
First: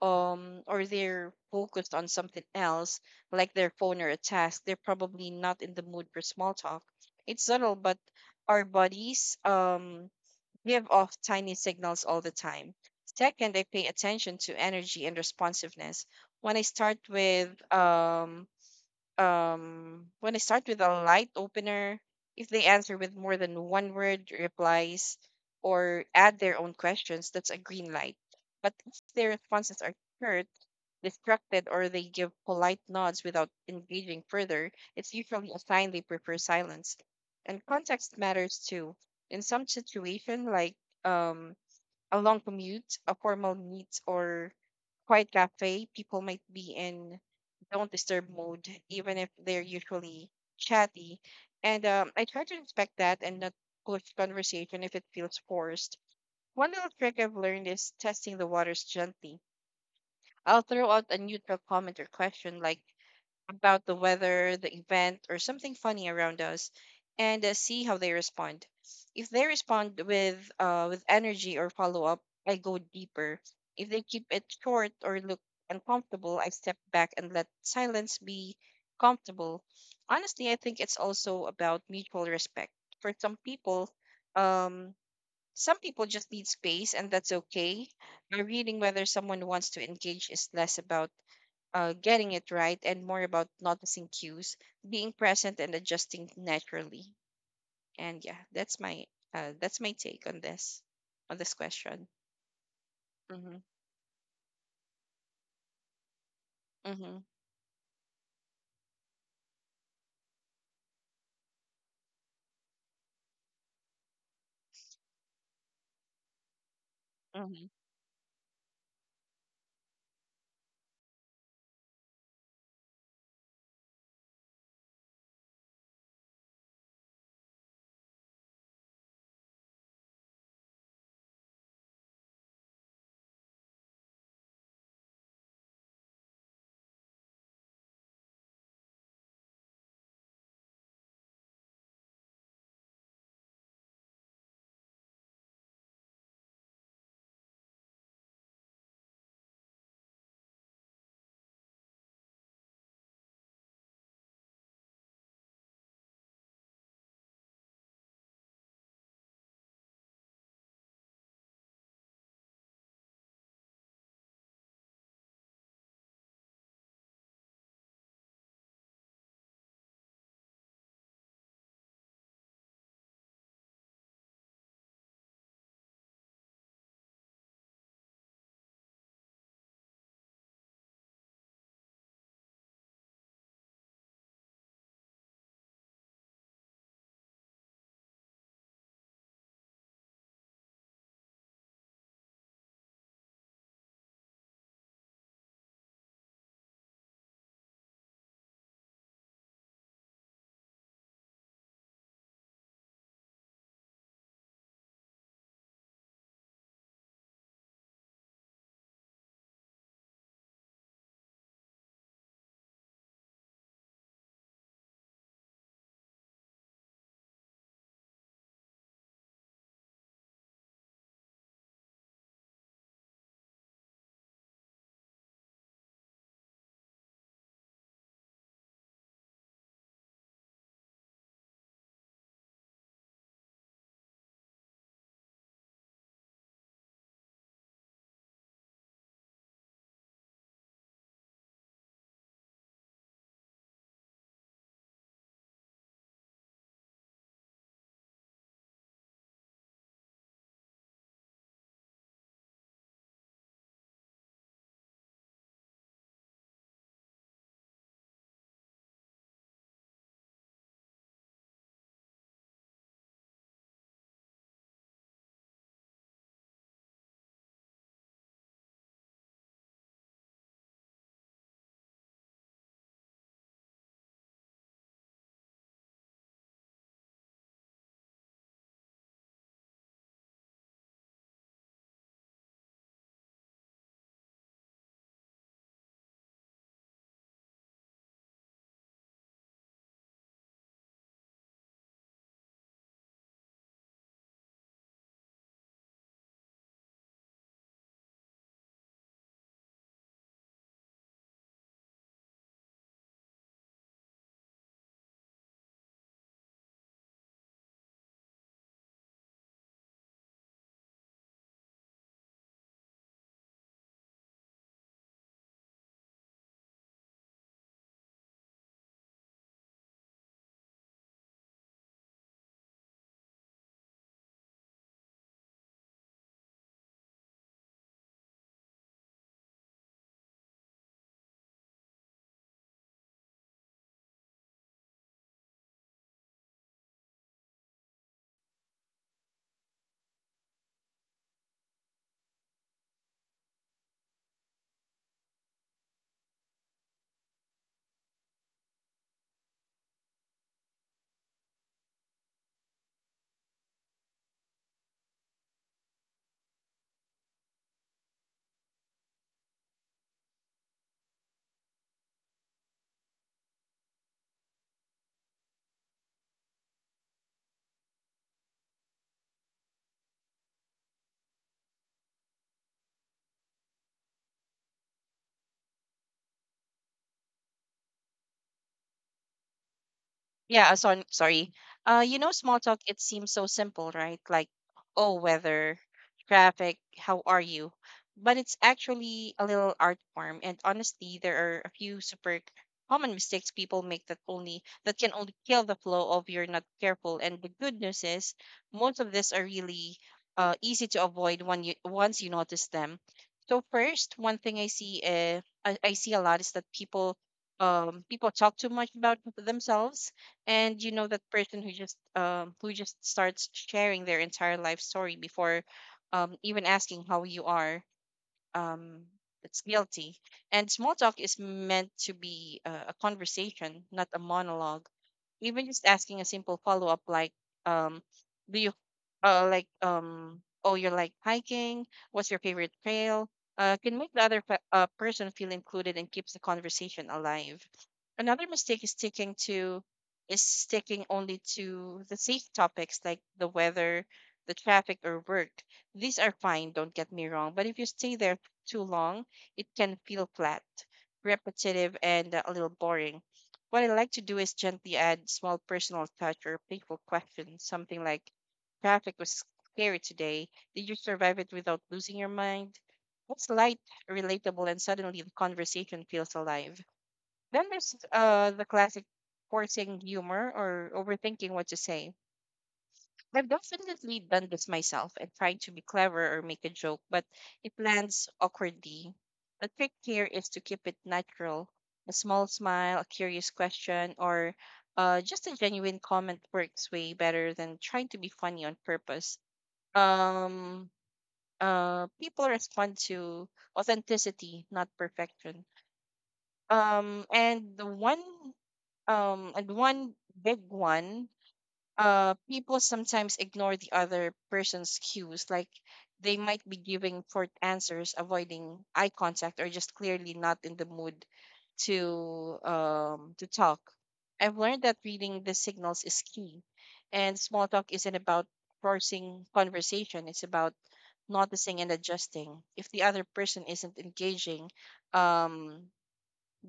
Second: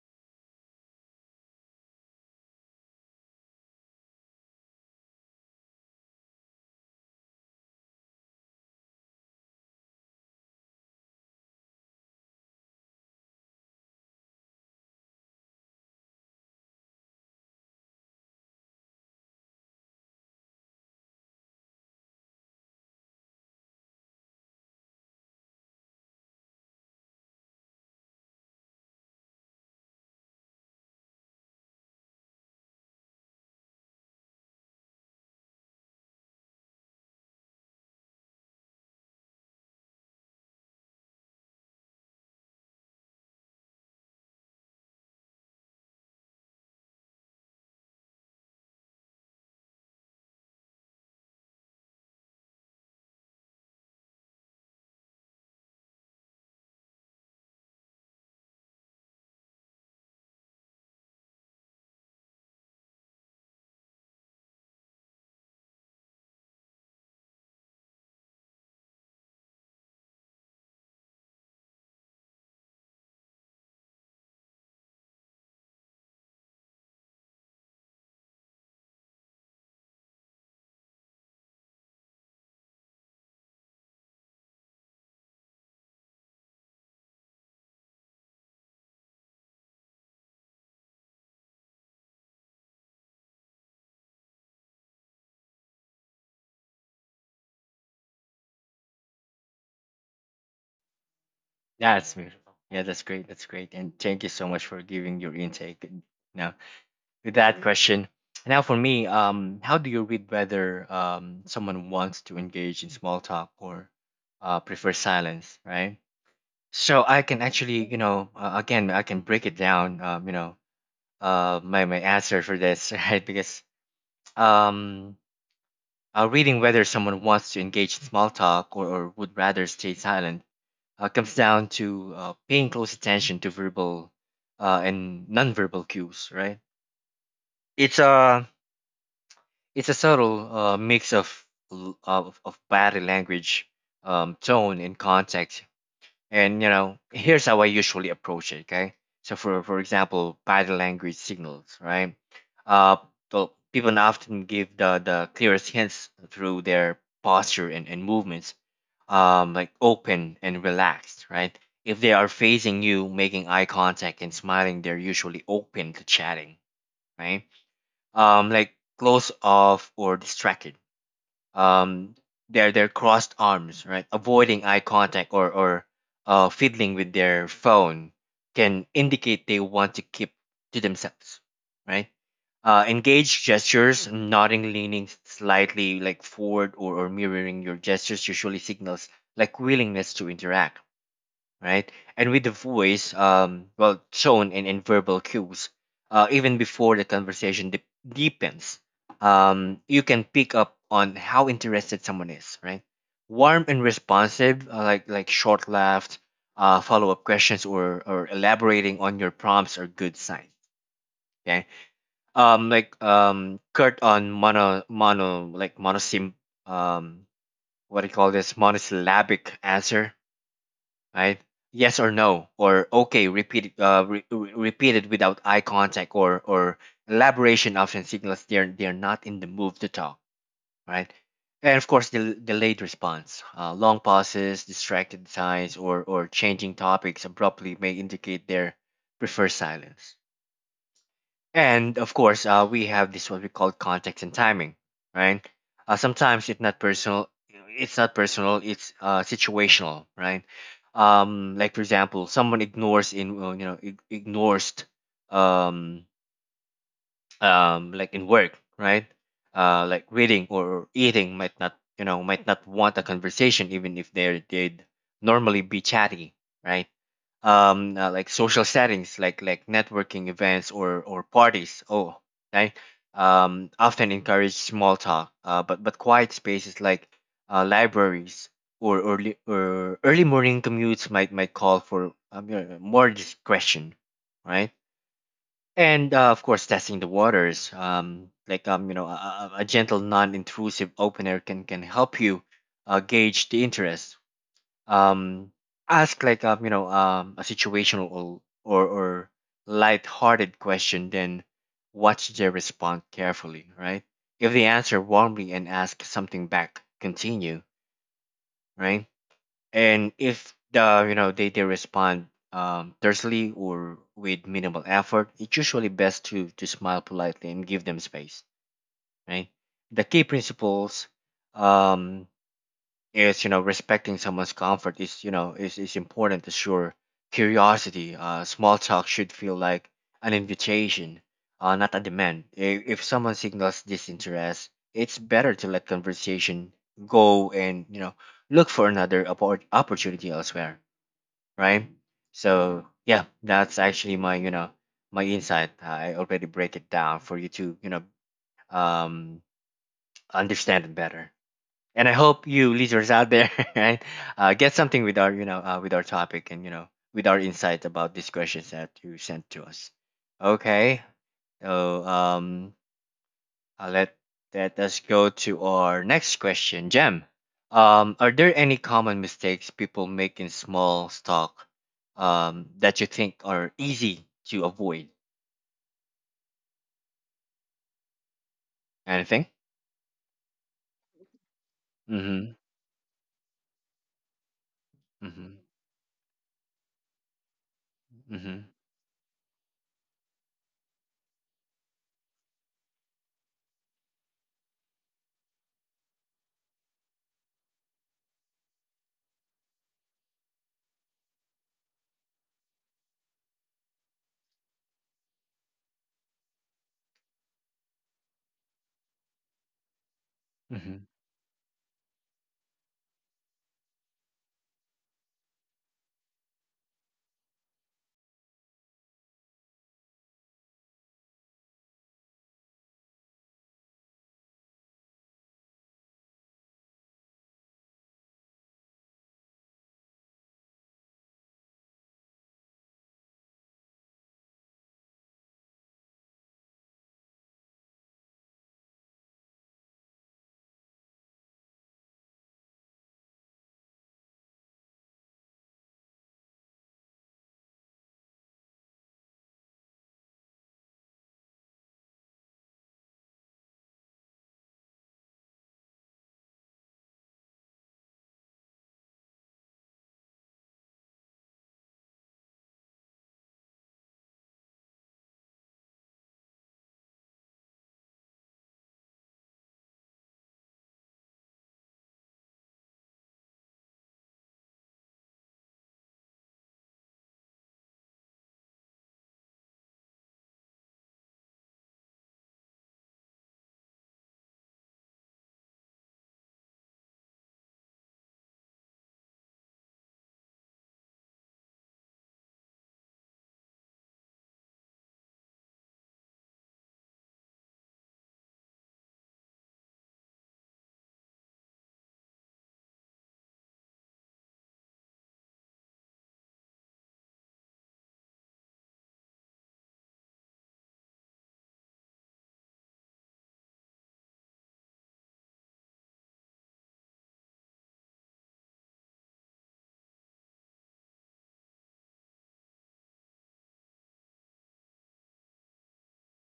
[SPEAKER 2] or they're focused on something else, like their phone or a task, they're probably not in the mood for small talk. It's subtle, but our bodies give off tiny signals all the time. Second, I pay attention to energy and responsiveness. When I start with when I start with a light opener, if they answer with more than one word replies or add their own questions, that's a green light. But if their responses are distracted or they give polite nods without engaging further, it's usually a sign they prefer silence. And context matters too. In some situation, like um, a long commute, a formal meet, or quiet cafe, people might be in don't disturb mode, even if they're usually chatty. And I try to respect that and not push conversation if it feels forced. One little trick I've learned is testing the waters gently. I'll throw out a neutral comment or question like about the weather, the event, or something funny around us, and see how they respond. If they respond with energy or follow up, I go deeper. If they keep it short or look uncomfortable, I step back and let silence be comfortable. Honestly, I think it's also about mutual respect. For some people, um, some people just need space, and that's okay. Reading whether someone wants to engage is less about getting it right and more about noticing cues, being present, and adjusting naturally. And yeah, that's my take on this question.
[SPEAKER 1] That's beautiful. Yeah, that's great. That's
[SPEAKER 2] Mm-hmm.
[SPEAKER 1] great. And thank you so much for giving your intake. And Now,
[SPEAKER 2] Mm-hmm.
[SPEAKER 1] with that question, now for me, how do you read whether, someone wants to engage in small talk or, prefer silence, right? So I can actually, again, I can break it down, my answer for this, right? Because, um, reading whether someone wants to engage in small talk or would rather stay silent, comes down to, paying close attention to verbal, and nonverbal cues, right? It's a it's a subtle mix of, of body language, tone, and context. And you know, here's how I usually approach it. Okay, so for example, body language signals, right? Uh, the people often give the clearest hints through their posture and movements, like open and relaxed, right? If they are facing you, making eye contact and smiling, they're usually open to chatting, right? Like close off or distracted, um, their crossed arms, right? Avoiding eye contact or, fiddling with their phone can indicate they want to keep to themselves, right. Engaged gestures, nodding, leaning slightly like forward, or mirroring your gestures, usually signals like willingness to interact, right? And with the voice, well, tone and verbal cues, even before the conversation deepens, you can pick up on how interested someone is, right? Warm and responsive, like short laughs, follow up questions, or elaborating on your prompts are good signs. Okay, like, curt on, mono mono like monosim um, what do you call this, monosyllabic answer, right? Yes or no, or okay, repeat it, repeat it without eye contact or elaboration often signals they're not in the mood to talk, right. And of course, the delayed response, long pauses, distracted signs, or changing topics abruptly may indicate their preferred silence. And of course, we have this what we call context and timing, right? Sometimes it's not personal. It's not personal. It's situational, right? Like for example, someone ignores in, well, ignores, um, like in work, right? Like reading or eating might not, might not want a conversation, even if they'd normally be chatty, right. Like social settings, like networking events or parties. Oh, right. Often encourage small talk, but quiet spaces like, libraries, or early morning commutes, might call for, more discretion, right. And of course, testing the waters, like, a gentle, non-intrusive open air can help you gauge the interest. um Ask like, a situational or light-hearted question, then watch their response carefully, right. If they answer warmly and ask something back, continue, right. And if the, they respond tersely or with minimal effort, it's usually best to smile politely and give them space, right. The key principles, um is, respecting someone's comfort is, is important to sure curiosity. Small talk should feel like an invitation, not a demand. If someone signals disinterest, it's better to let conversation go, and look for another opportunity elsewhere, right. So yeah, that's actually my, my insight. I already break it down for you to, um understand it better. And I hope you listeners out there, right, get something with our, you know, with our topic, and you know, with our insight about these questions that you sent to us. Okay, so, I'll let us go to our next question, Jem. Are there any common mistakes people make in small stock, that you think are easy to avoid? Anything?
[SPEAKER 2] Yeah, so, I'm sorry. Small
[SPEAKER 1] Mm-hmm.
[SPEAKER 2] talk, it seems so simple, right? Like, oh,
[SPEAKER 1] Mm-hmm.
[SPEAKER 2] weather, traffic, how are you? But it's
[SPEAKER 1] Mm-hmm.
[SPEAKER 2] actually a little art form. And honestly, there are a few super common mistakes people make that can only kill the flow if you're not careful. And the good news is most of these are really easy to avoid when you once you notice them. So first, one thing I see a lot is that people talk too much about themselves, and
[SPEAKER 1] Mm-hmm.
[SPEAKER 2] that person who just starts sharing their entire life story before even asking how you are. um, that's guilty. And small talk is meant to be a conversation, not a monologue. Even just asking a simple follow up, like, um, do you, oh, you're like hiking? What's your favorite trail? Can make the other person feel included and keeps the conversation alive. Another mistake is sticking only to the safe topics like the weather, the traffic, or work. These are fine, don't get me wrong. But if you stay there too long, it can feel flat, repetitive, and a little boring. What I like to do is gently add small personal touch or playful questions, something like, "Traffic was scary today. Did you survive it without losing your mind?" It's light, relatable, and suddenly the conversation feels alive. Then there's the classic forcing humor or overthinking what to say. I've definitely done this myself and trying to be clever or make a joke, but it lands awkwardly. The trick here is to keep it natural. A small smile, a curious question, or just a genuine comment works way better than trying to be funny on purpose. Um, People respond to authenticity, not perfection. Um, and the one, and one big one: people sometimes ignore the other person's cues, like they might be giving short answers, avoiding eye contact, or just clearly not in the mood to talk. I've learned that reading the signals is key, and small talk isn't about forcing conversation. It's about noticing and adjusting. If the other person isn't engaging, um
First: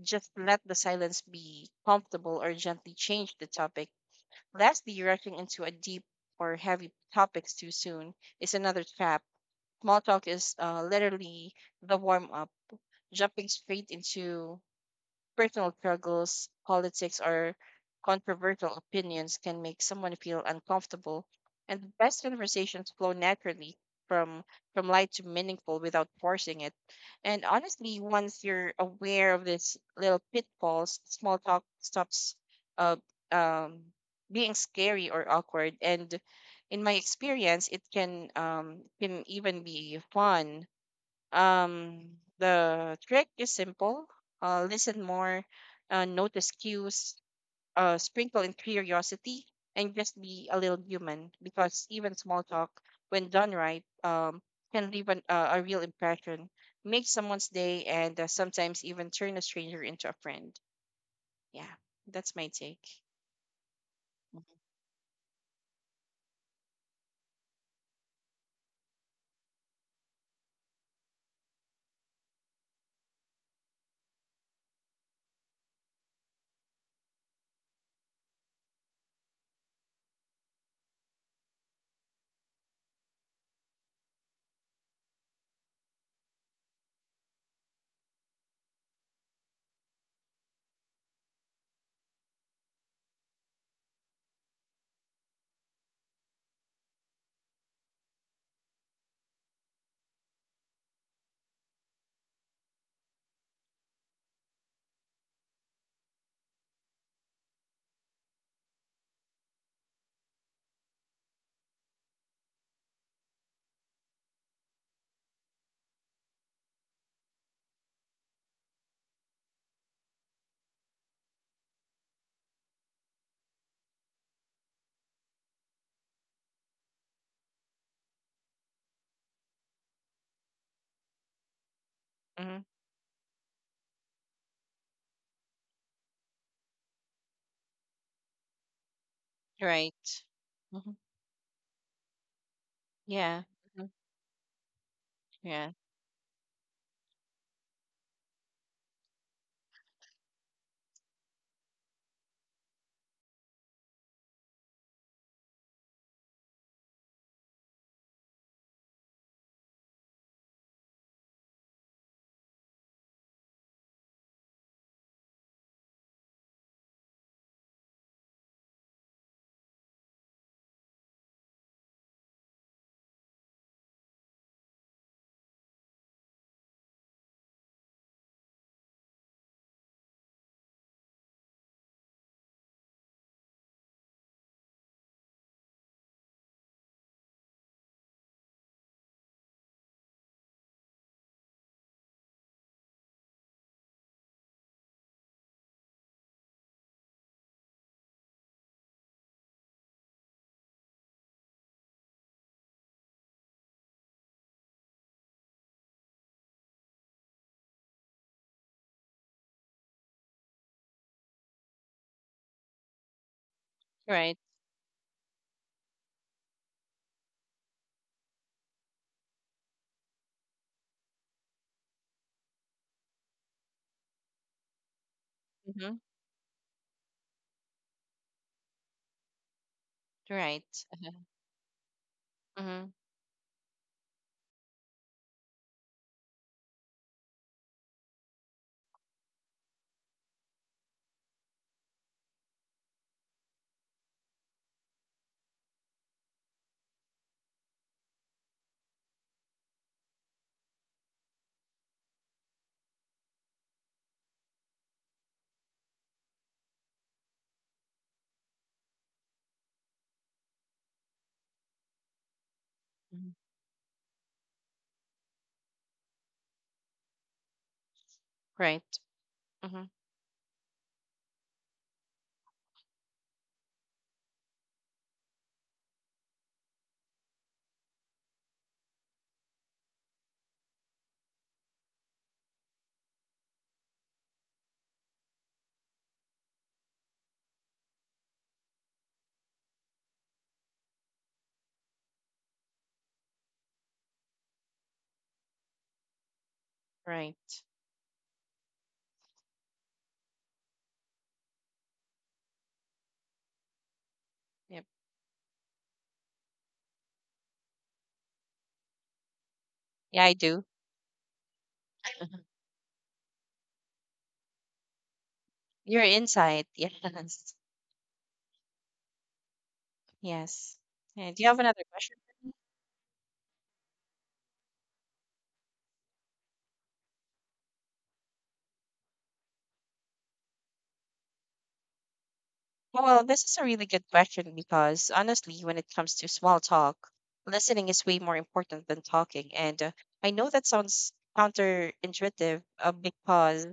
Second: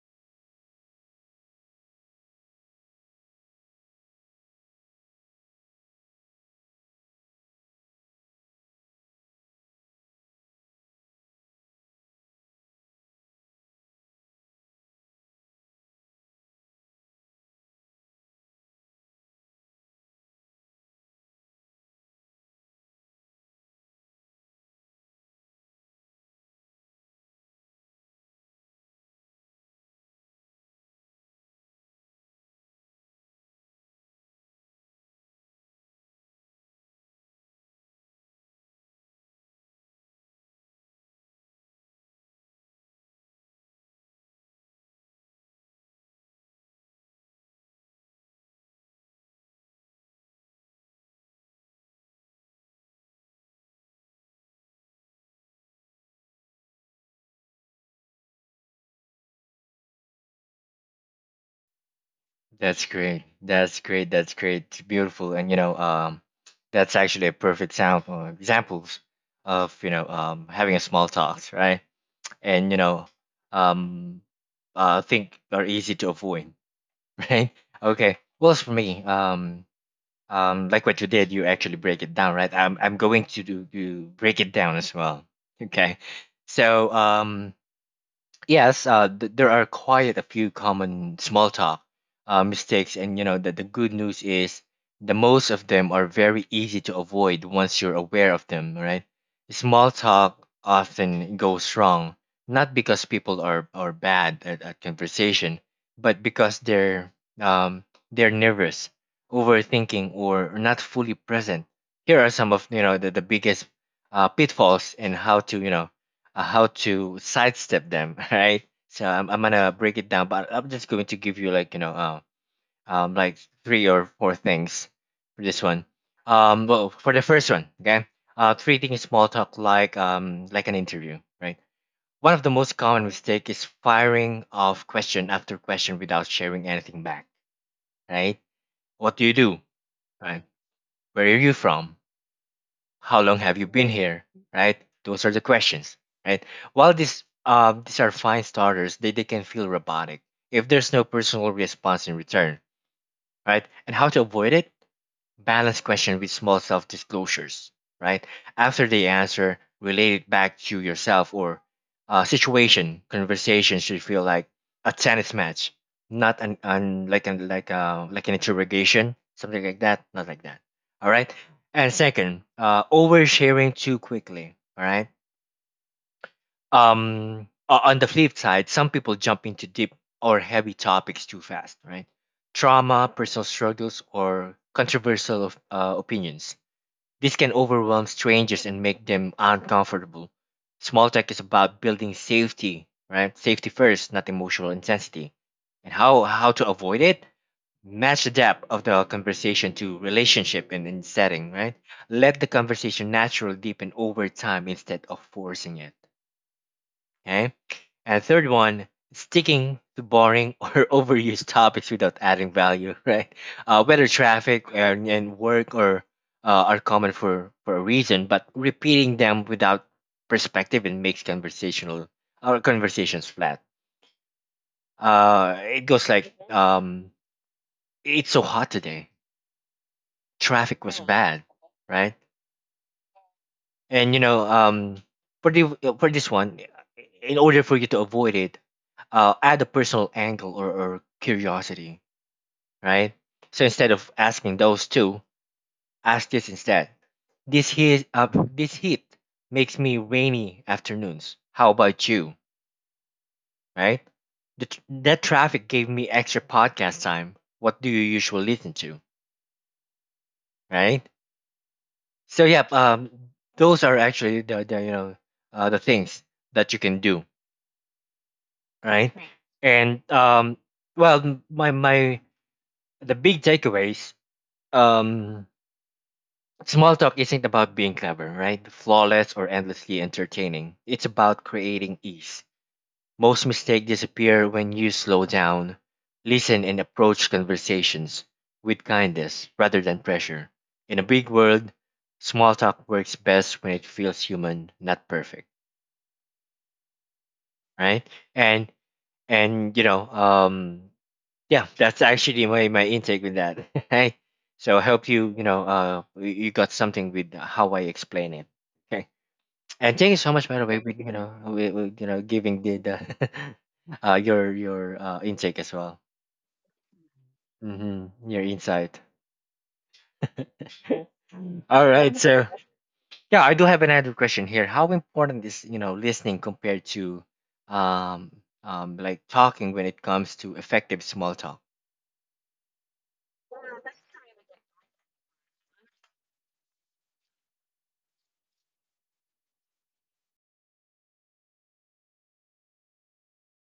[SPEAKER 2] just let the silence be comfortable, or gently change the topic. Lastly, rushing into a deep or heavy topics too soon is another trap. Small talk is literally the warm up. Jumping straight into personal struggles, politics, or controversial opinions can make someone feel uncomfortable, and the best conversations flow naturally from from light to meaningful without forcing it. And honestly, once you're aware of these little pitfalls, small talk stops uh, um, being scary or awkward. And in my experience, it can even be fun. The trick is simple. Listen more, notice cues, sprinkle in curiosity, and just be a little human because even small talk, when done right, can leave a real impression, make someone's day, and sometimes even turn a stranger into a friend. Yeah, that's my
[SPEAKER 1] That's
[SPEAKER 2] take.
[SPEAKER 1] great. That's great. That's great. Beautiful. And you know, that's actually a perfect sample, examples of, having a small talks, right? And you know, um, think are easy to avoid, right? Okay. Well, as for me, like what you did, you actually break it down, right? I'm going to do break it down as well. Okay. So, yes, there are quite a few common small talk mistakes, and you know that the good news is, the most of them are very easy to avoid once you're aware of them, right. Small talk often goes wrong, not because people are bad at conversation, but because um, they're nervous, overthinking, or not fully present. Here are some of, the biggest, pitfalls, and how to, how to sidestep them, right? So I'm gonna break it down, but I'm just going to give you, like, like three or four things for this one. Well, for the first one, okay, treating small talk like, like an interview, right? One of the
[SPEAKER 2] Mm-hmm.
[SPEAKER 1] most common mistake is firing off question after question without sharing anything back, right? What do you do,
[SPEAKER 2] Right.
[SPEAKER 1] right?
[SPEAKER 2] Hmm.
[SPEAKER 1] Where are you from? How long
[SPEAKER 2] Yeah.
[SPEAKER 1] have you been
[SPEAKER 2] Hmm.
[SPEAKER 1] here, right? Those are the
[SPEAKER 2] Yeah.
[SPEAKER 1] questions, right. While these, these are fine starters, they can feel robotic if there's no personal response in return, right. And how to avoid it? Balance question with small self disclosures, right. After they answer, relate it back to yourself or, situation. Conversation should feel like a tennis match, not an, an like an interrogation, something like that, not like that. All right. And second, oversharing too quickly. All right. On the flip side, some people jump into deep or heavy topics too fast, right? Trauma, personal struggles, or controversial opinions, this can overwhelm strangers and make them uncomfortable. Small talk is about building safety, right? Safety first, not emotional intensity. And how to avoid it? Match the depth of the conversation to relationship and setting, right? Let the conversation naturally deepen over time instead of forcing it. Okay. And third one, sticking to boring or overused topics without adding value, right? Whether
[SPEAKER 2] Right.
[SPEAKER 1] traffic and work or are common for a reason, but repeating them without perspective and makes conversational our conversations flat. It
[SPEAKER 2] Hmm.
[SPEAKER 1] goes like, it's so hot today.
[SPEAKER 2] Right.
[SPEAKER 1] Traffic was bad, right?
[SPEAKER 2] Uh-huh. Mm.
[SPEAKER 1] And for the for this one, in order for you to avoid it, add a personal angle or curiosity, right? So instead of asking those two, ask this instead. This heat, uh, this heat makes me rainy afternoons. How about you, right? That traffic gave me extra podcast time. What do you usually listen to, right? So yeah,
[SPEAKER 2] Mhm.
[SPEAKER 1] those are actually the the things that you can do,
[SPEAKER 2] Right.
[SPEAKER 1] right?
[SPEAKER 2] Mm-hmm.
[SPEAKER 1] And well, my the big takeaways. Um, Small talk isn't about being clever, right? Flawless or endlessly entertaining. It's about creating ease. Most mistakes disappear when you slow down, listen, and approach conversations with kindness rather than pressure. In a big world, small talk works best when it feels human, not perfect,
[SPEAKER 2] Right.
[SPEAKER 1] right? And and yeah, that's actually my my intake with that. Hey, so I
[SPEAKER 2] Yep.
[SPEAKER 1] hope you you know you you got something with how I explain it. Okay. And thank you
[SPEAKER 2] Yeah,
[SPEAKER 1] so
[SPEAKER 2] I
[SPEAKER 1] much, by the
[SPEAKER 2] do.
[SPEAKER 1] way, with with, giving the your intake as well.
[SPEAKER 2] Your insight. Yes.
[SPEAKER 1] Mm-hmm. Your insight.
[SPEAKER 2] Yes. Yeah, do you have another
[SPEAKER 1] All right,
[SPEAKER 2] question
[SPEAKER 1] so
[SPEAKER 2] for me?
[SPEAKER 1] yeah, I do have another question here. How important is listening compared to um like talking when it comes to effective small talk?
[SPEAKER 2] Oh, well, this is a really good question because honestly, when it comes to small talk, listening is way more important than talking. And I know that sounds counterintuitive because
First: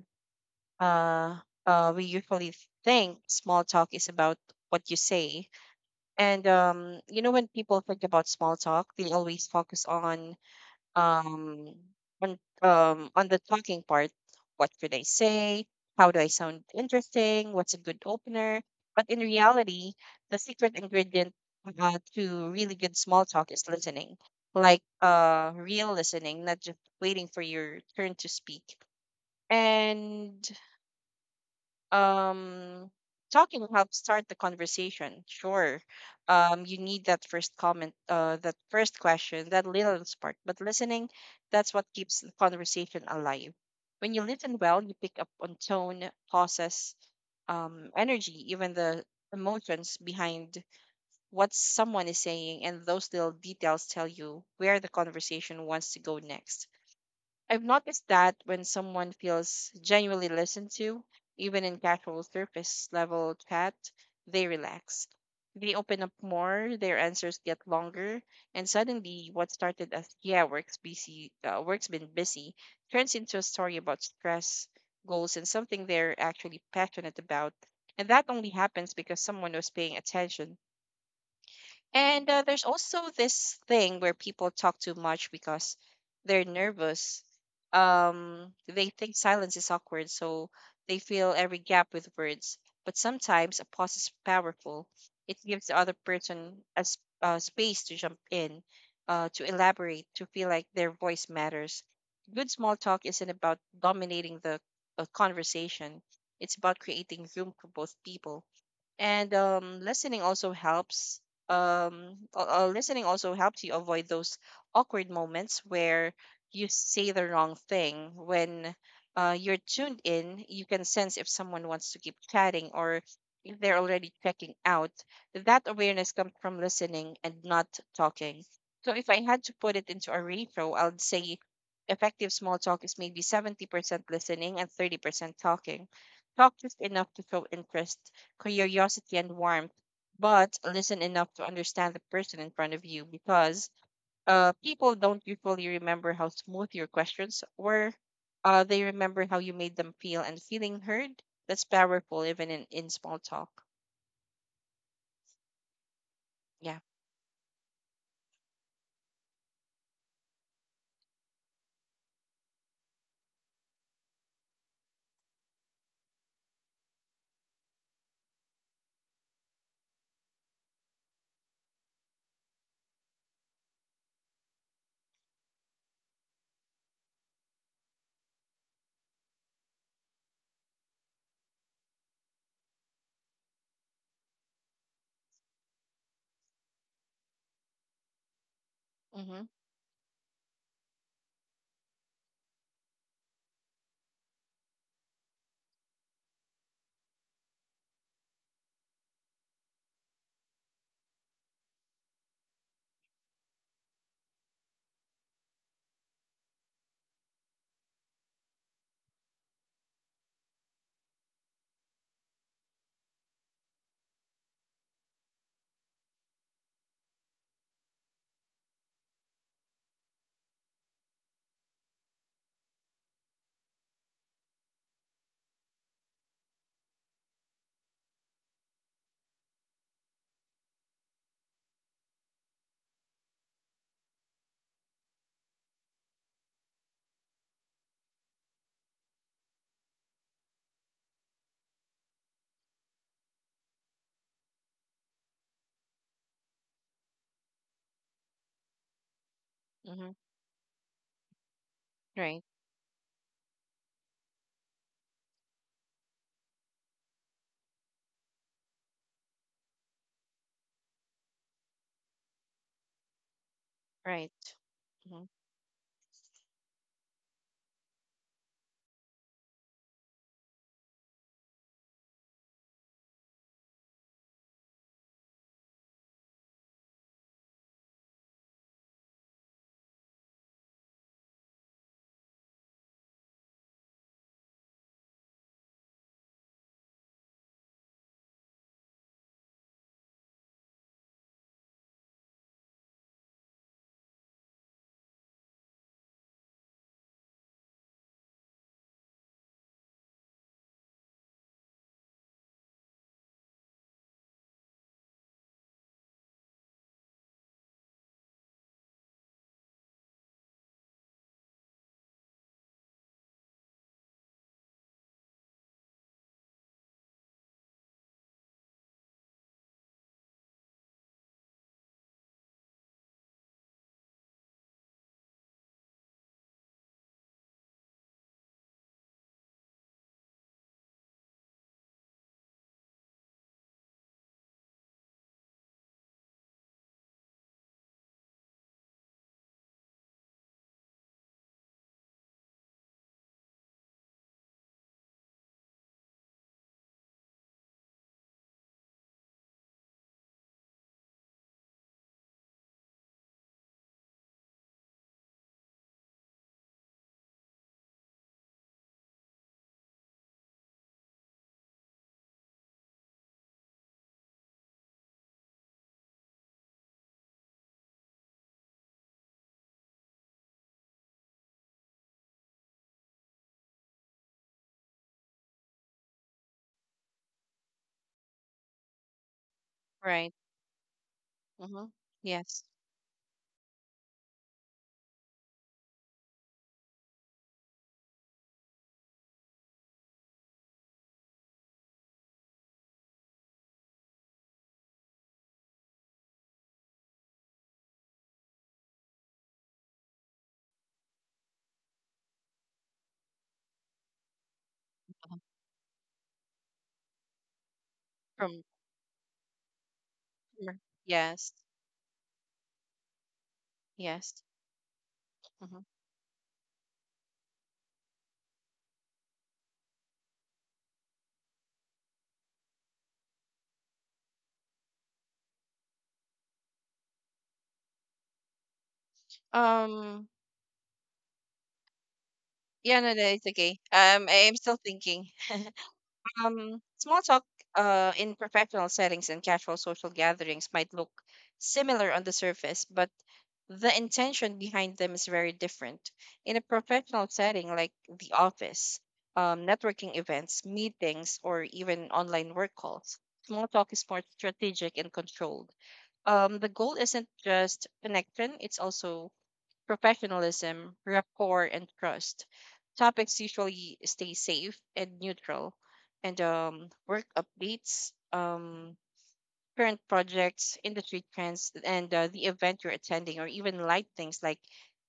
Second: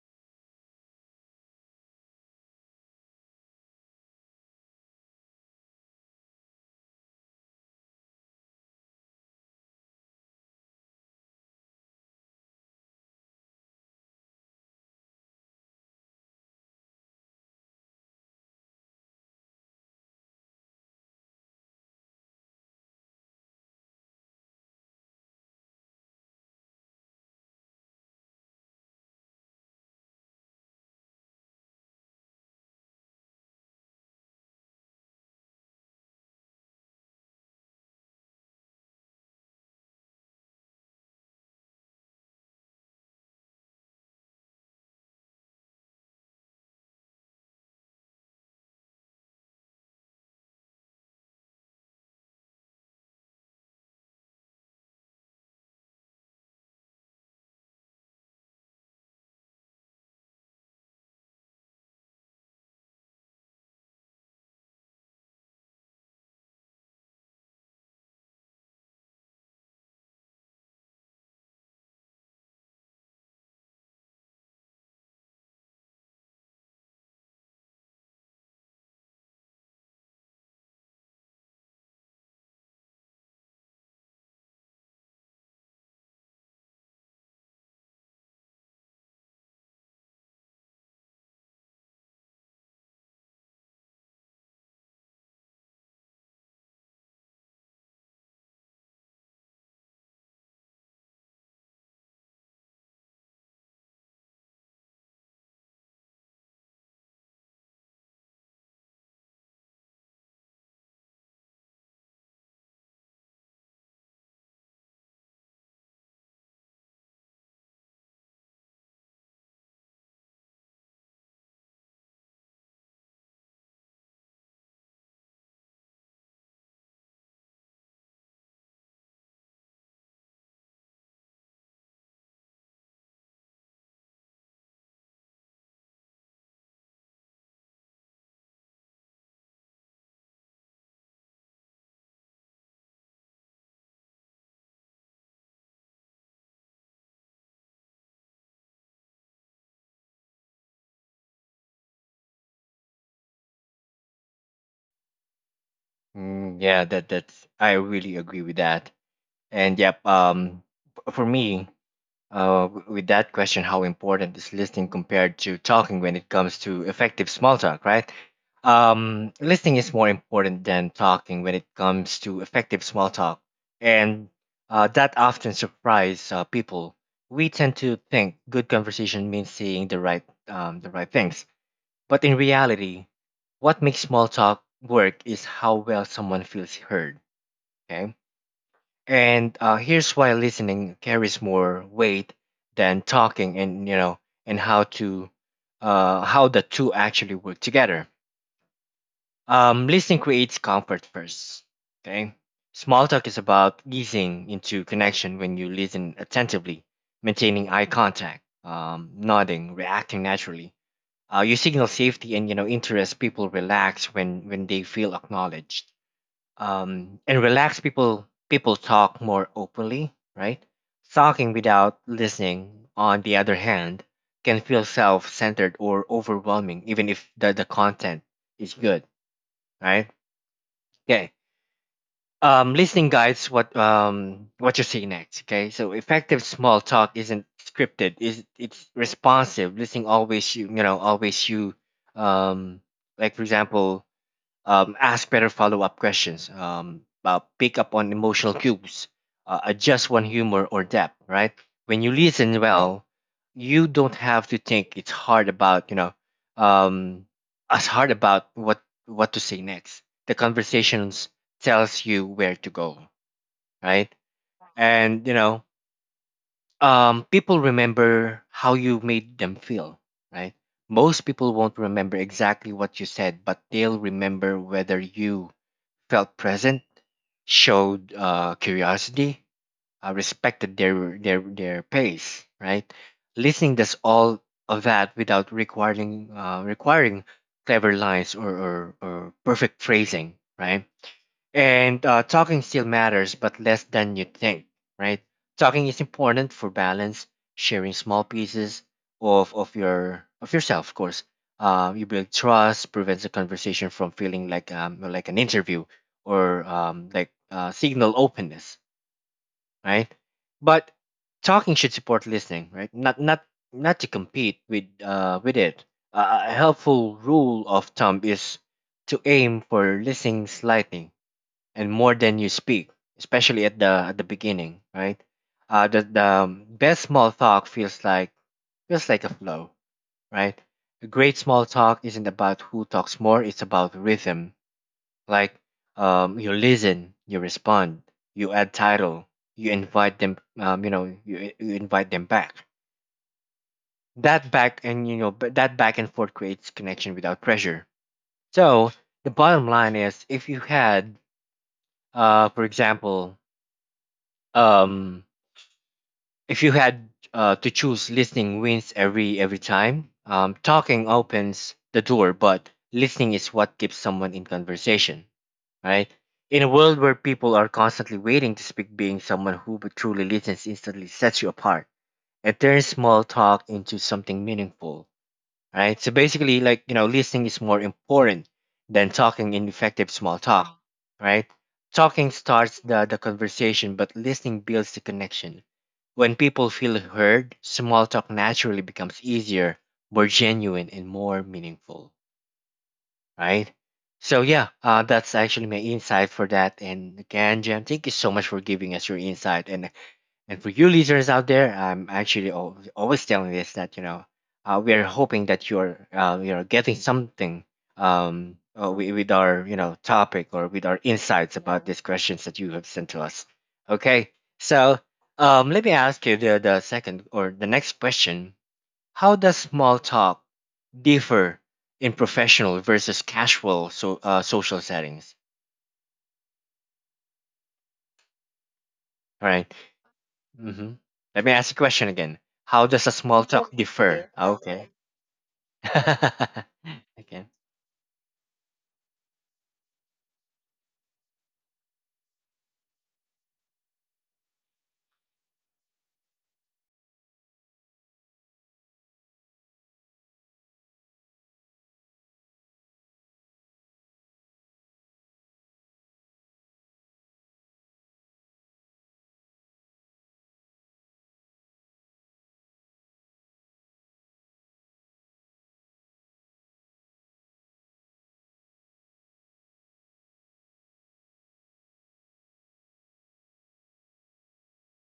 [SPEAKER 2] uh, we usually think small talk is about what you say. And when people think about small talk, they always focus um on the talking part. What should I say? How do I sound interesting? What's a good opener? But in reality, the secret ingredient, to really good small talk is listening. Like real listening, not just waiting for your turn to speak. And um talking helps start the conversation, sure. You need that first comment, that first question, that little spark. But listening, that's what keeps the conversation alive. When you listen well, you pick up on tone, pauses, energy, even the emotions behind what someone is saying, and those little details tell you where the conversation wants to go next. I've noticed that when someone feels genuinely listened to, even in casual surface level chat, they relax. They open up more, their answers get longer, and suddenly what started as "yeah, work's been busy," turns into a story about stress, goals, and something they're actually passionate about. And that only happens because someone was paying attention. And there's also this thing where people talk too much because they're nervous. They think silence is awkward, so they fill every gap with words. But sometimes a pause is powerful. It gives the other person a space to jump in, to elaborate, to feel like their voice matters. Good small talk isn't about dominating the conversation. It's about creating room for both people. And listening also helps you avoid those awkward moments where you say the wrong thing. When you're tuned in, you can sense if someone wants to keep chatting or if they're already checking out. That awareness comes from listening and not talking. So if I had to put it into a ratio, I'd say effective small talk is maybe 70% listening and 30% talking. Talk just enough to show interest, curiosity, and warmth, but listen enough to understand the person in front of you because people don't usually remember how smooth your questions were. They remember how you made them feel, and feeling heard. That's powerful, even in small talk.
[SPEAKER 1] Mm,
[SPEAKER 2] Yeah.
[SPEAKER 1] yeah, that that's I really agree with that. And yep, for me, with that question, how important is listening compared to talking when it comes to effective small talk, right? Listening is more important than talking when it comes to effective small talk, and that often surprises people. We tend to think good conversation means saying the right things, but in reality, what makes small talk work is how well someone feels heard. Okay.
[SPEAKER 2] Mm-hmm.
[SPEAKER 1] And here's why listening carries more weight than talking, and and how to, how the two actually work together. Listening creates comfort first. Okay, small talk is about easing into connection when you listen attentively, maintaining eye contact, nodding, reacting naturally. You signal safety and interest. People relax when they feel acknowledged, and relaxed people talk more openly, right? Talking without listening, on the other hand, can feel self-centered or overwhelming, even if the, the content is good, right? Okay. Listening guides what you see next. Okay, so effective small talk isn't scripted, is, it's responsive listening, always you you know always you. um like for example, ask better follow up questions, pick up on emotional cues,
[SPEAKER 2] Mm-hmm.
[SPEAKER 1] adjust one humor or depth, right? When you
[SPEAKER 2] Right.
[SPEAKER 1] listen well, you don't have to think it's hard about, um, as hard about what to say next. The conversations tells you where to go, right?
[SPEAKER 2] Right. Mm-hmm.
[SPEAKER 1] And people remember how you made them feel, right? Most people won't remember exactly what you said, but they'll remember whether you felt present, showed curiosity, respected their pace, right? Listening does all of that without requiring clever lines or perfect phrasing, right? And talking still matters, but less than you think, right? Talking is important for balance, sharing small pieces of your of yourself, of course. You build trust, prevents a conversation from feeling like an interview or signal openness, right? But talking should support listening, right? Not to compete with it. A helpful rule of thumb is to aim for listening slightly and more than you speak, especially at the beginning, right? The Best small talk feels like a flow, right? A great small talk isn't about who talks more; it's about rhythm. Like you listen, you respond, you add title, you invite them, you invite them back. That back and forth creates connection without pressure. So the bottom line is, if you had, for example, um, if you had to choose, listening wins every time. Talking opens the door, but listening is what keeps someone in conversation, right? In a world where people are constantly waiting to speak, being someone who truly listens instantly sets you apart and turns small talk into something meaningful, right? So basically, like, listening is more important than talking in effective
[SPEAKER 2] Right.
[SPEAKER 1] small talk, right?
[SPEAKER 2] Mm-hmm.
[SPEAKER 1] Talking
[SPEAKER 2] Yes.
[SPEAKER 1] starts the conversation, but listening builds the connection. When people feel heard, small talk naturally becomes easier, more genuine, and more meaningful, right? So, yeah, that's actually my insight for that. And again, Jem, thank you so much for giving us your insight. And for you listeners out there, I'm actually, always telling this that we are
[SPEAKER 2] Uh-huh.
[SPEAKER 1] hoping that you're getting something,
[SPEAKER 2] From,
[SPEAKER 1] with our topic or
[SPEAKER 2] from-
[SPEAKER 1] with our
[SPEAKER 2] yes.
[SPEAKER 1] insights about these questions that you have sent to us. Okay,
[SPEAKER 2] Yes.
[SPEAKER 1] so
[SPEAKER 2] Mm-hmm.
[SPEAKER 1] let me ask you the second or the next question: How does small talk differ in professional versus casual social settings? All right.
[SPEAKER 2] Um.
[SPEAKER 1] Mm-hmm. Let me ask the question again. How
[SPEAKER 2] Yeah.
[SPEAKER 1] does
[SPEAKER 2] No.
[SPEAKER 1] a
[SPEAKER 2] No. It's
[SPEAKER 1] small talk…
[SPEAKER 2] okay. I am still
[SPEAKER 1] Okay.
[SPEAKER 2] thinking. Small talk
[SPEAKER 1] Okay.
[SPEAKER 2] in professional settings and casual social gatherings might look similar on the surface, but the intention behind them is very different. In a professional setting like the office, networking events, meetings, or even online work calls, small talk is more strategic and controlled. The goal isn't just connection, it's also professionalism, rapport, and trust. Topics usually stay safe and neutral, and work updates, current projects, industry trends, and the event you're attending, or even light things like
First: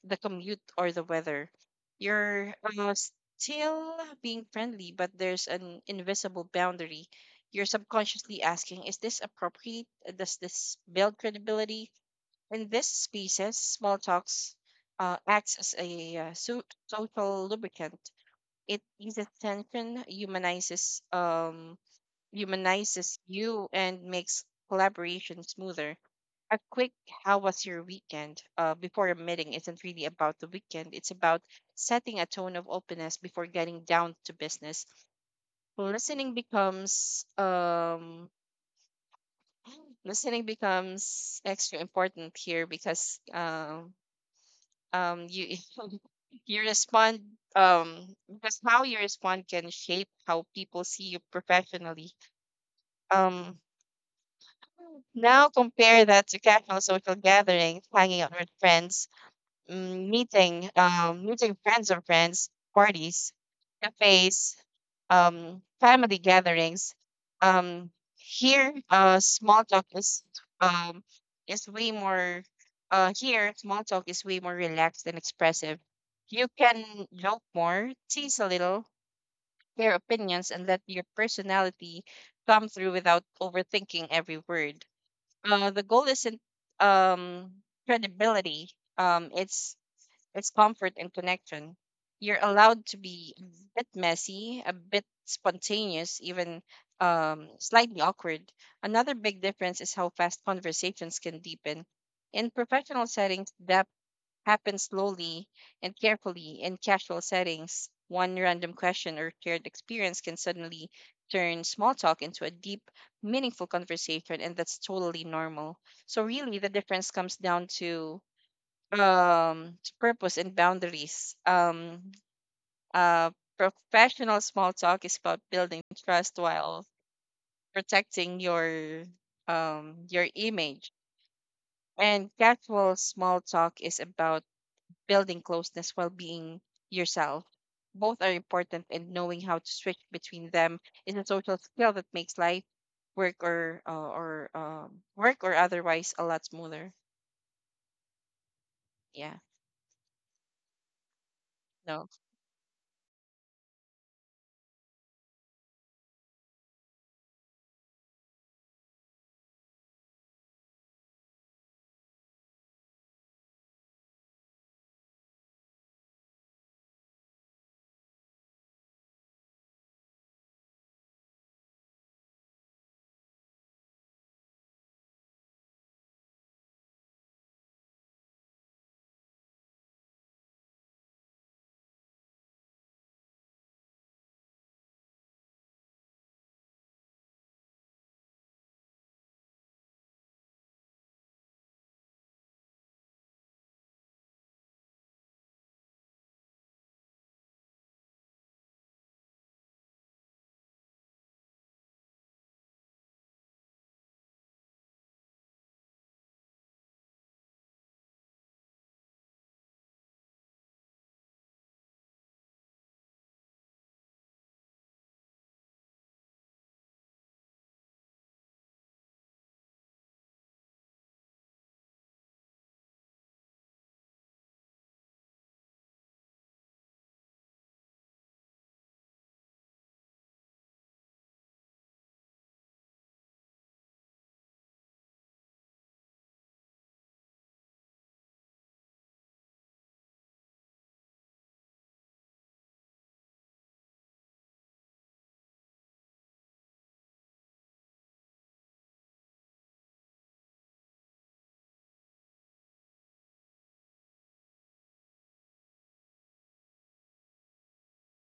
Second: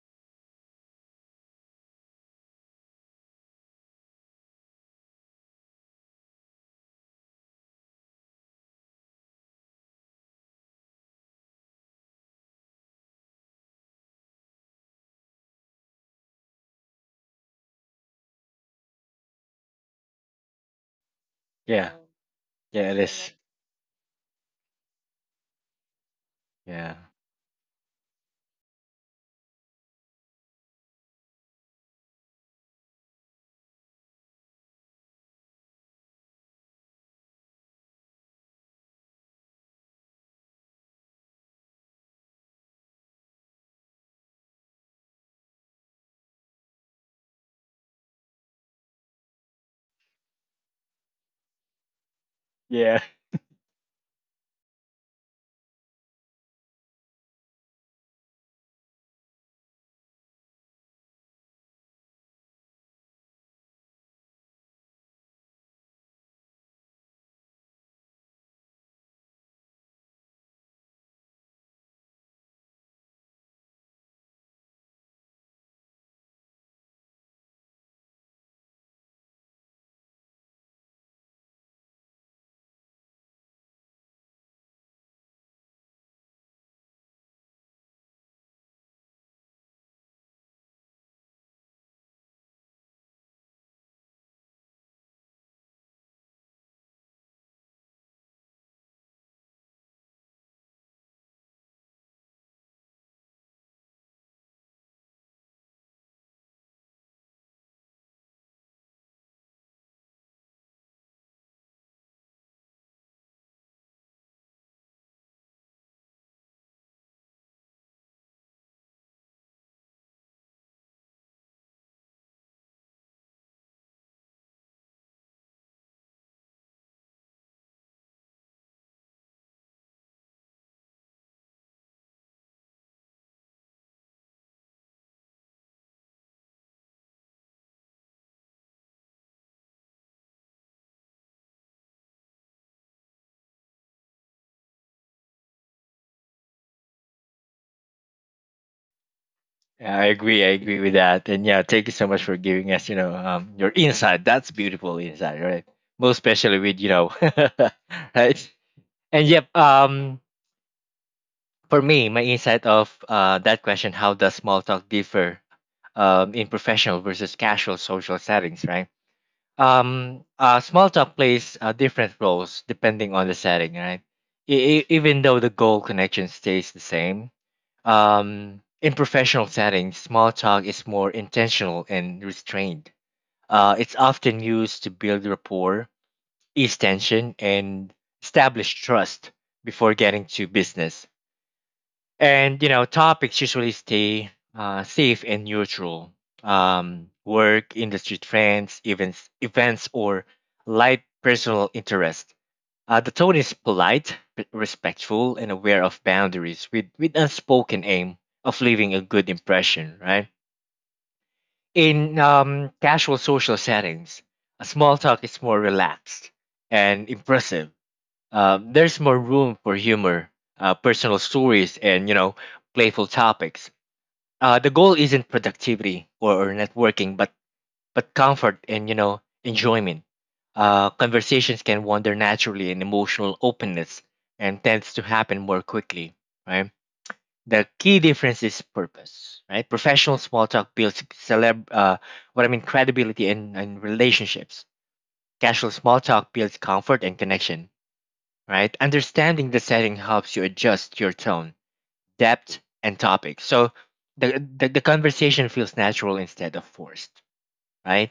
[SPEAKER 2] the commute or the weather. You're still being friendly, but there's an invisible boundary. You're subconsciously asking, is this appropriate? Does this build credibility? In this species, small talks acts as a social lubricant. It eases tension, humanizes um,
[SPEAKER 1] Yeah. Yeah, it
[SPEAKER 2] humanizes
[SPEAKER 1] is.
[SPEAKER 2] you, and makes collaboration smoother. A quick
[SPEAKER 1] Yeah.
[SPEAKER 2] "How was your weekend?" Before a meeting isn't really about the weekend. It's about setting a tone of openness before getting down to business. Listening becomes um, listening becomes extra important here because you You respond because how you respond can shape how people see you professionally.
[SPEAKER 1] Yeah.
[SPEAKER 2] Um Now compare that to casual social gatherings, hanging out with friends, meeting friends of friends, parties, cafes, family gatherings. um here small talk um is way more Here small talk is way more relaxed and expressive. You can joke more, tease a little, share opinions, and let your personality come through without overthinking every word. Uh the goal isn't um credibility, it's is comfort and connection. You're allowed to be a bit messy, a bit spontaneous, even slightly awkward. Another big difference is how fast conversations can deepen. In professional settings, depth happens slowly and carefully. In casual settings, one random question or shared experience can suddenly turn small talk into a deep, meaningful conversation, and that's totally normal. So, really, the difference comes down to purpose and boundaries. Uh Professional small talk is about building trust while protecting your image, and casual small talk is about building closeness while being yourself. Both are important, and knowing how to switch between them is a social skill that makes life, work or otherwise, a lot smoother. Yeah.
[SPEAKER 1] Yeah, I agree. I agree with that. And yeah, thank you
[SPEAKER 2] No.
[SPEAKER 1] so much for giving us, your insight. That's beautiful insight, right? Most especially with, you know, right? And yep, for me, my insight of that question, how does small talk differ in professional versus casual social settings, right? Small talk plays different roles depending on the setting, right? Even though the goal connection stays the same, in professional settings small talk is more intentional and restrained. It's often used to build rapport, ease tension, and establish trust before getting to business. And topics usually stay safe and neutral, work industry trends events or light personal interest. The tone is polite, respectful and aware of boundaries, with unspoken aim of leaving a good impression, right? In casual social settings, a small talk is more relaxed and impressive. There's more room for humor, personal stories, and playful topics. The goal isn't productivity or networking, but comfort and enjoyment. Conversations can wander naturally, and emotional openness and tends to happen more quickly. Right. The key difference is purpose. Right. Professional small talk builds celeb. What I mean, credibility and relationships. Casual small talk builds comfort and connection. Right. Understanding the setting helps you adjust your tone depth, and topic. So the conversation feels natural instead of forced, right?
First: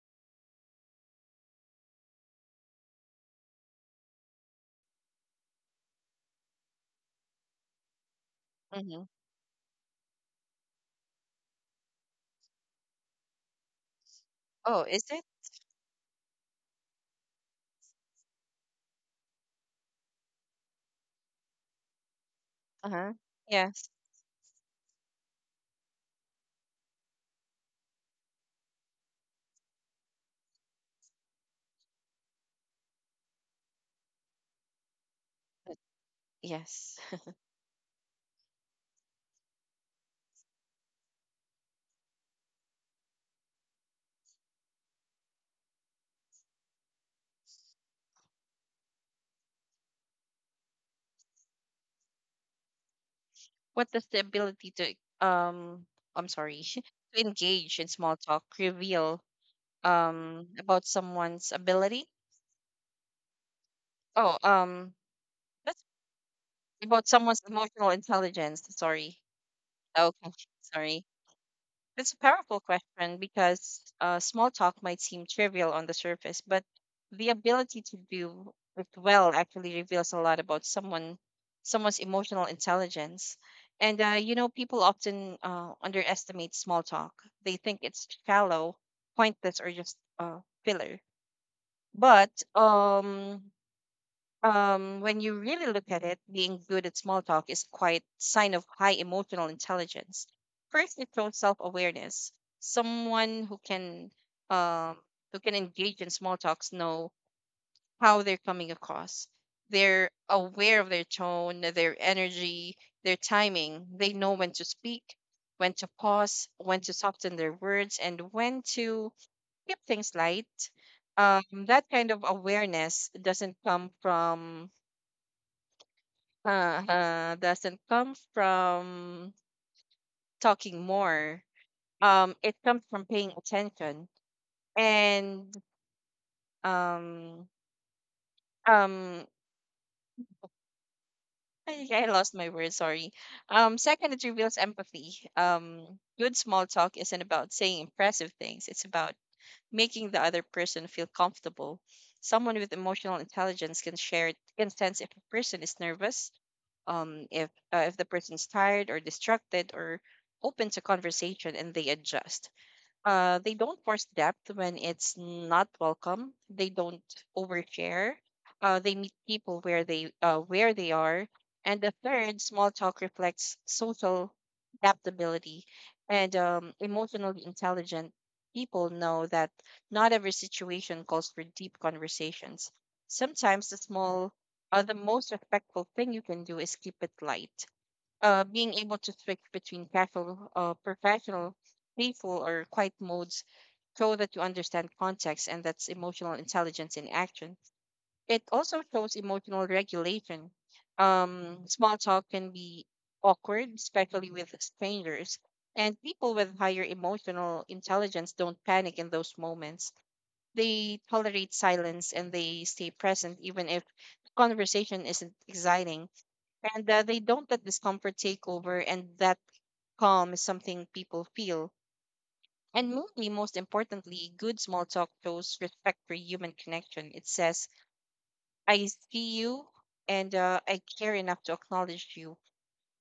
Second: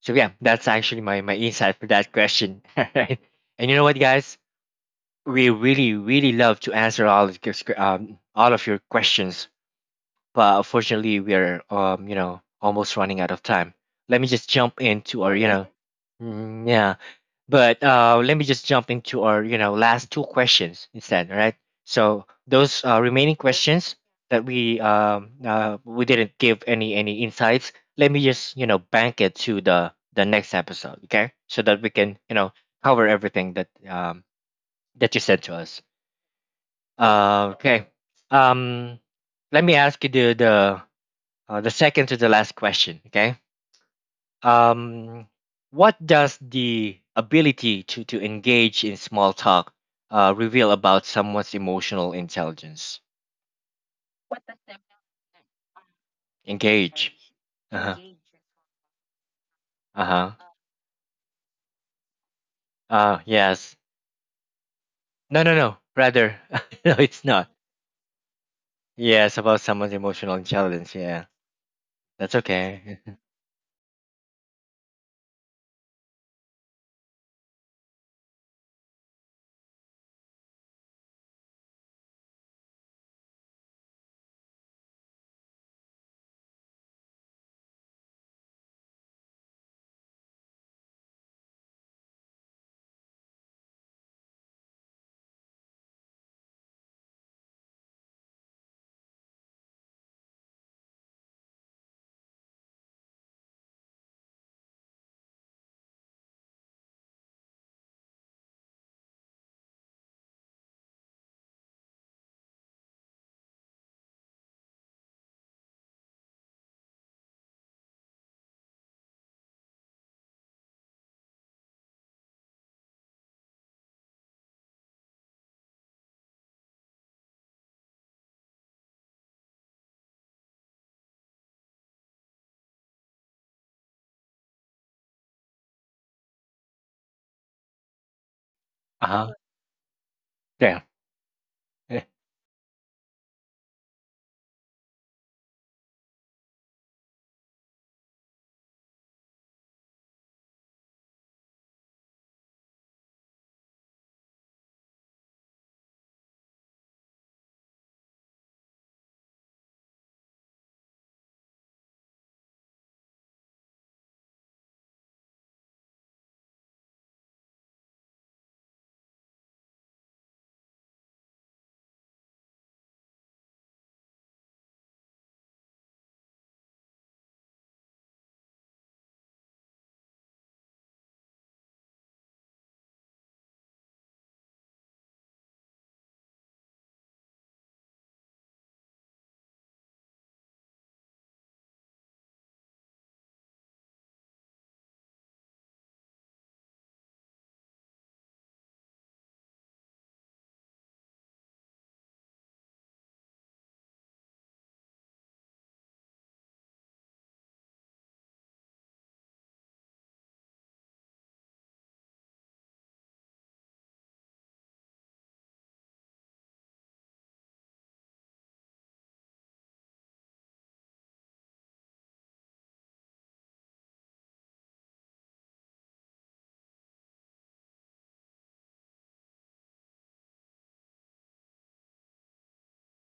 [SPEAKER 1] So yeah, that's actually my my insight for that question. Right? And you know what, guys? We really really love to answer all of your, all of your
[SPEAKER 2] Hmm.
[SPEAKER 1] questions, but unfortunately, we are almost running out of time. Let me just jump
[SPEAKER 2] Oh, is it?
[SPEAKER 1] into our Mm, yeah. But let me just jump into our last two questions instead, right? So those
[SPEAKER 2] Uh-huh.
[SPEAKER 1] remaining
[SPEAKER 2] Yes.
[SPEAKER 1] questions that we didn't give any insights. Let me just bank it to the next episode, okay? So that we can cover everything that that you said to us.
[SPEAKER 2] Yes.
[SPEAKER 1] Okay. Um, Let me ask you the second to the last question, okay? Um, what does the ability to engage in small talk reveal about someone's emotional intelligence?
[SPEAKER 2] What does the ability to um I'm sorry, to
[SPEAKER 1] Engage.
[SPEAKER 2] engage
[SPEAKER 1] Uh
[SPEAKER 2] in
[SPEAKER 1] huh.
[SPEAKER 2] small talk reveal
[SPEAKER 1] Uh huh.
[SPEAKER 2] about someone's ability?
[SPEAKER 1] Yes.
[SPEAKER 2] Oh, um,
[SPEAKER 1] No, no, no.
[SPEAKER 2] that's
[SPEAKER 1] Rather, no,
[SPEAKER 2] about
[SPEAKER 1] it's
[SPEAKER 2] someone's
[SPEAKER 1] not.
[SPEAKER 2] emotional intelligence. Sorry.
[SPEAKER 1] Yes, about someone's
[SPEAKER 2] Okay,
[SPEAKER 1] emotional intelligence.
[SPEAKER 2] sorry.
[SPEAKER 1] Yeah,
[SPEAKER 2] That's a
[SPEAKER 1] that's
[SPEAKER 2] powerful
[SPEAKER 1] okay.
[SPEAKER 2] question because small talk might seem trivial on the surface, but the ability to do it well actually reveals a lot about someone's emotional intelligence. And you know, people often underestimate small talk. They think it's shallow, pointless, or just filler. But when you really look at it, being good at small talk is quite sign of high emotional intelligence. First, it shows self-awareness. Someone um, who can engage in small talks know how they're coming across. They're aware of their tone, their energy, their timing. They know when to speak, when to pause, when to soften their words, and when to keep things light. That kind of awareness doesn't come from uh, uh, doesn't come from talking more. It comes from paying attention. And um,
[SPEAKER 1] Uh
[SPEAKER 2] um,
[SPEAKER 1] huh. Yeah.
[SPEAKER 2] I lost my word. Sorry. Second, it reveals empathy. Good small talk isn't about saying impressive things. It's about making the other person feel comfortable. Someone with emotional intelligence can sense if a person is nervous, if the person's tired or distracted or open to conversation, and they adjust. They don't force depth when it's not welcome. They don't overshare. They meet people where they are. And the third, small talk reflects social adaptability, and emotionally intelligent people know that not every situation calls for deep conversations. Sometimes the small, the most respectful thing you can do is keep it light. Being able to switch between casual, professional, playful, or quiet modes show that you understand context, and that's emotional intelligence in action. It also shows emotional regulation. Small talk can be awkward, especially with strangers, and people with higher emotional intelligence don't panic in those moments. They tolerate silence and they stay present, even if conversation isn't exciting, and they don't let discomfort take over, and that calm is something people feel. And maybe most importantly, good small talk shows respect for human connection. It says, I see you, and I care enough to acknowledge you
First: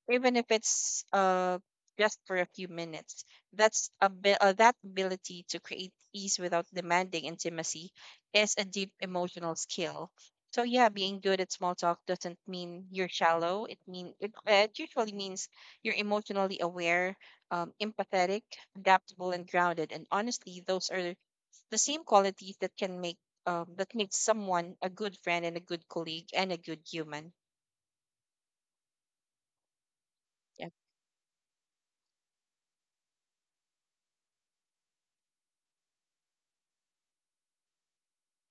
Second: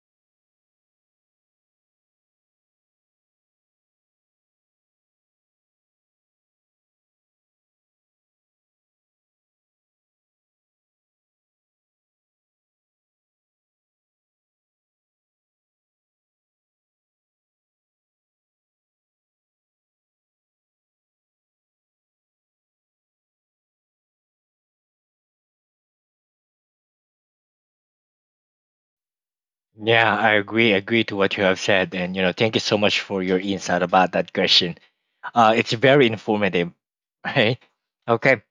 [SPEAKER 2] even if it's just for a few minutes. That ability to create ease without demanding intimacy is a deep emotional skill. So yeah, being good at small talk doesn't mean you're shallow. It usually means you're emotionally aware, empathetic, adaptable, and grounded. And honestly, those are the same qualities that can make that makes someone a good friend and a good colleague and a good human.
[SPEAKER 1] Yeah, I
[SPEAKER 2] Yeah.
[SPEAKER 1] agree. Agree to what you have said, and you know, thank you so much for your insight about that question. It's very informative, right? Okay.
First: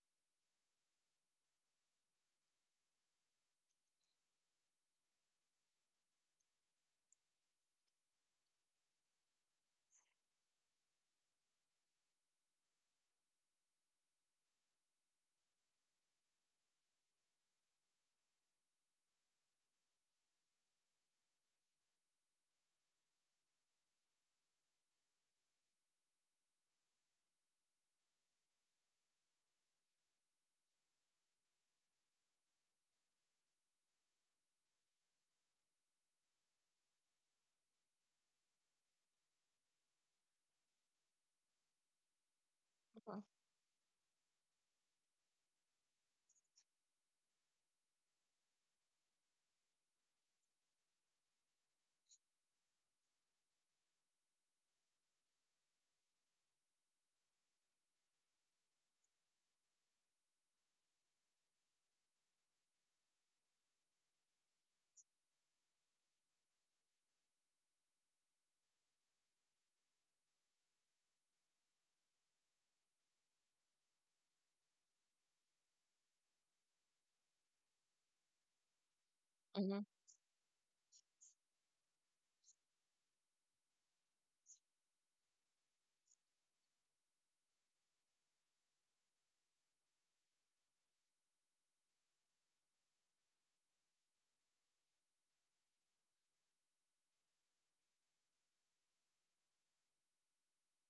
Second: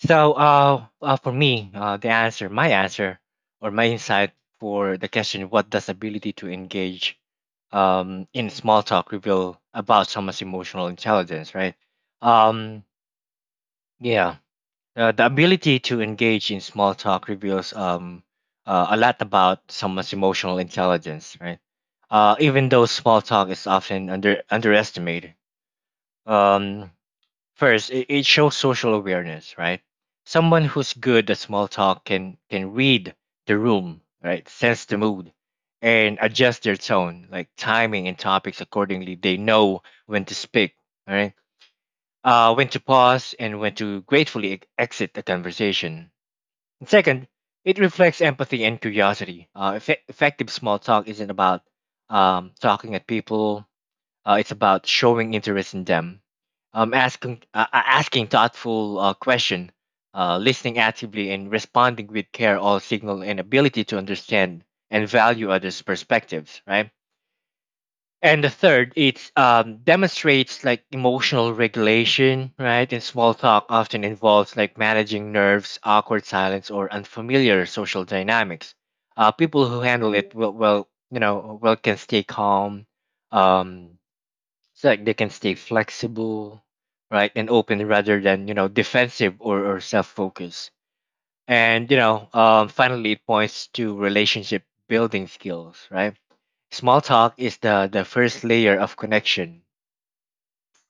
[SPEAKER 1] For me, the answer, my answer, or my insight for the question, what does ability to engage in small talk reveal about someone's emotional intelligence, right? Um, yeah, the ability to engage in small talk reveals a lot about someone's emotional intelligence, right? Even though small talk is often underestimated. Um, First, it shows social awareness, right? Someone who's good at small talk can read the room, right? Sense the mood and adjust their tone, like timing and topics accordingly. They know when to speak, right? When to
[SPEAKER 2] Mhm.
[SPEAKER 1] pause and when to gratefully exit the conversation. And second, it reflects empathy and curiosity. Effective small talk isn't about talking at people, it's about showing interest in them, asking asking thoughtful question, listening actively, and responding with care all signal an ability to understand and value others' perspectives, right? And the third, it demonstrates like emotional regulation, right? And small talk often involves like managing nerves, awkward silence, or unfamiliar social dynamics. People who
[SPEAKER 2] Mhm.
[SPEAKER 1] handle it will, you know, well can stay calm, um, it's like they can stay flexible, right, and open rather than you know defensive or self-focused. And you know, finally, it points to relationship building skills, right? Small talk is the first layer of connection.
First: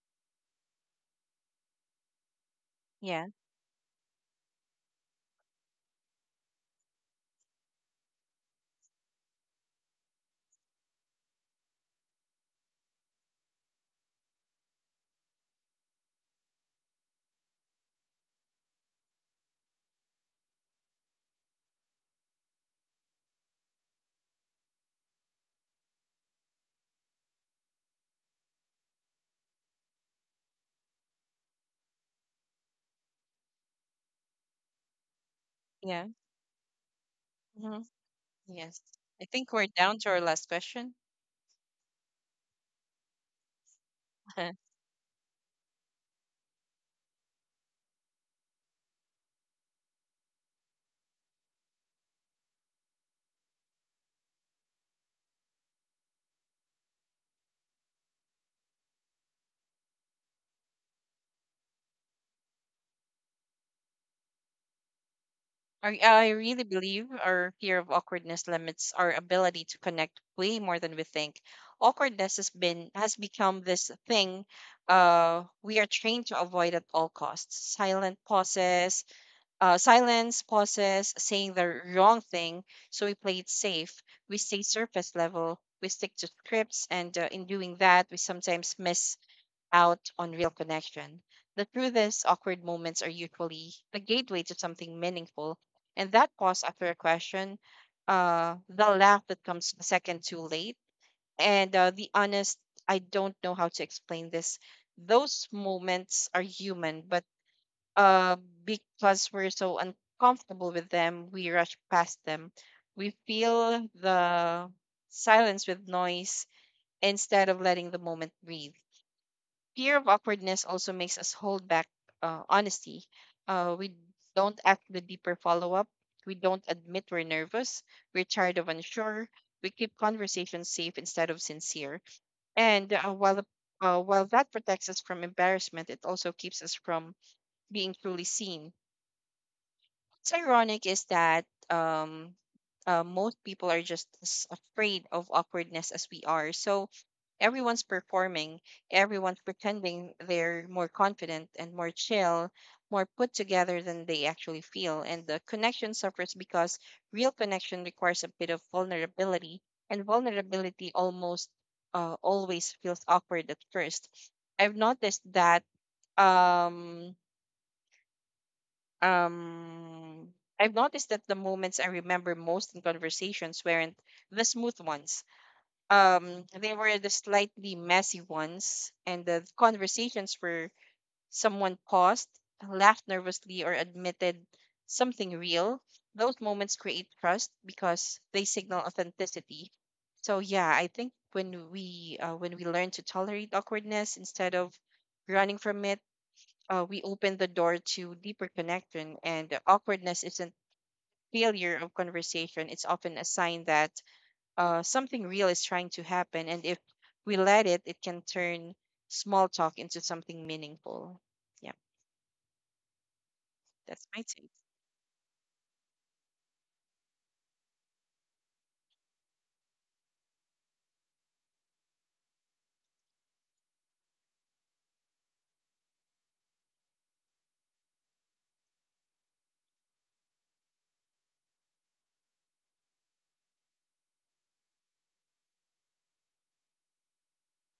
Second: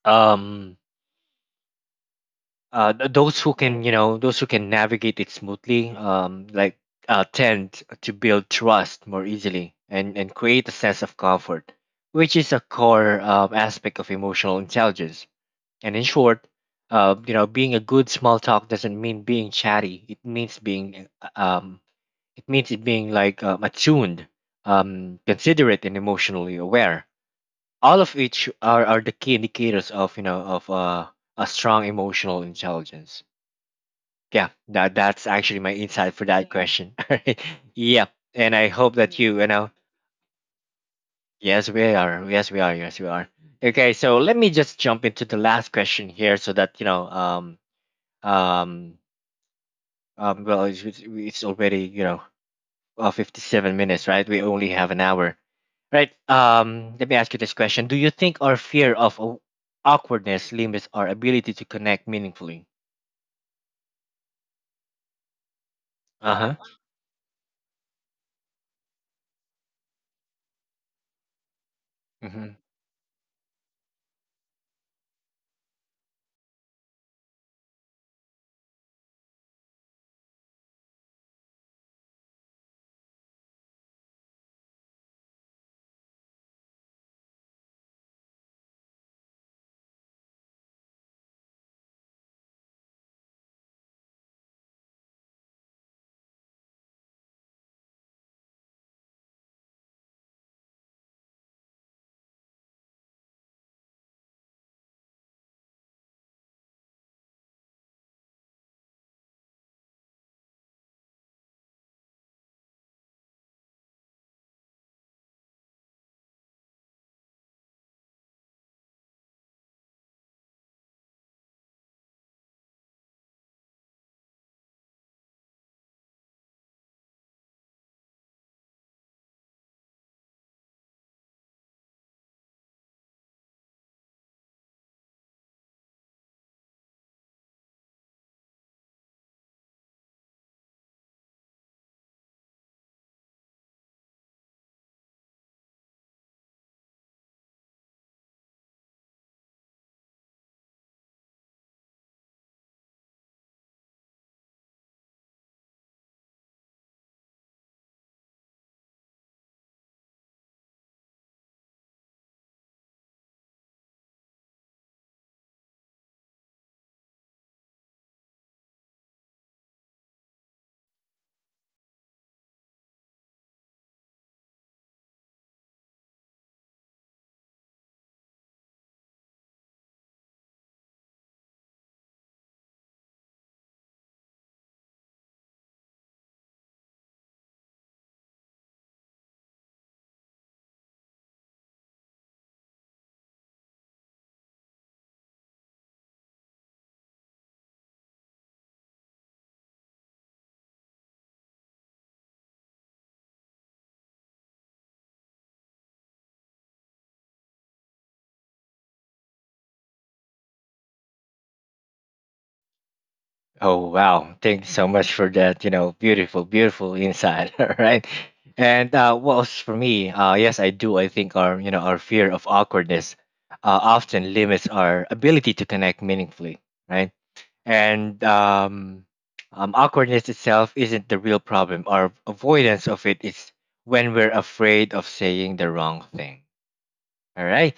[SPEAKER 1] Um,
[SPEAKER 2] Yeah.
[SPEAKER 1] those who can you know those who can navigate it smoothly, tend to build trust more easily and create a sense of comfort, which is a core aspect of emotional intelligence. And in short, you know, being a good small talk doesn't mean being chatty. It means being, um, it means it being like attuned, considerate, and emotionally aware. All of which are the key indicators of you know of a strong emotional intelligence. Yeah, that's actually my
[SPEAKER 2] Yeah.
[SPEAKER 1] insight for that question. Alright.
[SPEAKER 2] Hmm.
[SPEAKER 1] Yeah, and I
[SPEAKER 2] Yes.
[SPEAKER 1] hope that
[SPEAKER 2] I
[SPEAKER 1] you
[SPEAKER 2] think we're
[SPEAKER 1] know
[SPEAKER 2] down to our last question.
[SPEAKER 1] yes we are yes we are yes we are. Okay, so let me
[SPEAKER 2] I,
[SPEAKER 1] just jump into the last question here so that you know um well, it's already you know 57 minutes, right? We only have an hour, right? Let me ask you this question: Do you think our fear of awkwardness limits our ability to connect meaningfully?
[SPEAKER 2] I
[SPEAKER 1] Uh
[SPEAKER 2] really
[SPEAKER 1] huh.
[SPEAKER 2] believe our fear of awkwardness limits our ability to connect way more than we think. Awkwardness has
[SPEAKER 1] Hmm.
[SPEAKER 2] been has become this thing we are trained to avoid at all costs. Silence pauses, saying the wrong thing, so we play it safe. We stay surface level. We stick to scripts, and in doing that, we sometimes miss out on real connection. The truth is, awkward moments are usually the gateway to something meaningful, and that pause after a question, the laugh that comes a second too late, and the honest, I don't know how to explain this. Those moments are human, but uh, because we're so uncomfortable with them, we rush past them. We feel the silence with noise instead of letting the moment breathe. Fear of awkwardness also makes us hold back honesty. We don't ask the deeper follow up. We don't admit we're nervous. We're tired of unsure. We keep conversations safe instead of sincere. And while that protects us from embarrassment, it also keeps us from being truly seen. What's ironic is that um, most people are just as afraid of awkwardness as we are. So everyone's performing, everyone's pretending they're more confident and more chill, more put together than they actually feel. And the connection suffers because real connection requires a bit of vulnerability, and vulnerability almost always feels awkward at first. I've noticed that um um I've noticed that the moments I remember most in conversations weren't the smooth ones. They were the slightly messy ones, and the conversations where someone paused, laughed nervously, or admitted something real. Those moments create trust because they signal authenticity. So yeah, I think when we learn to tolerate awkwardness instead of running from it, we open the door to deeper connection. And awkwardness isn't failure of conversation, it's often a sign that something real is trying to happen. And if we let it, it can turn small talk into something meaningful. Yeah,
[SPEAKER 1] Oh
[SPEAKER 2] that's my
[SPEAKER 1] wow!
[SPEAKER 2] take.
[SPEAKER 1] Thank you so much for that. You know, beautiful, beautiful insight. All right. And what was for me? Yes, I do. I think our you know our fear of awkwardness often limits our ability to connect meaningfully, right? and awkwardness itself isn't the real problem. Our avoidance of it is when we're afraid of saying the wrong thing. All right.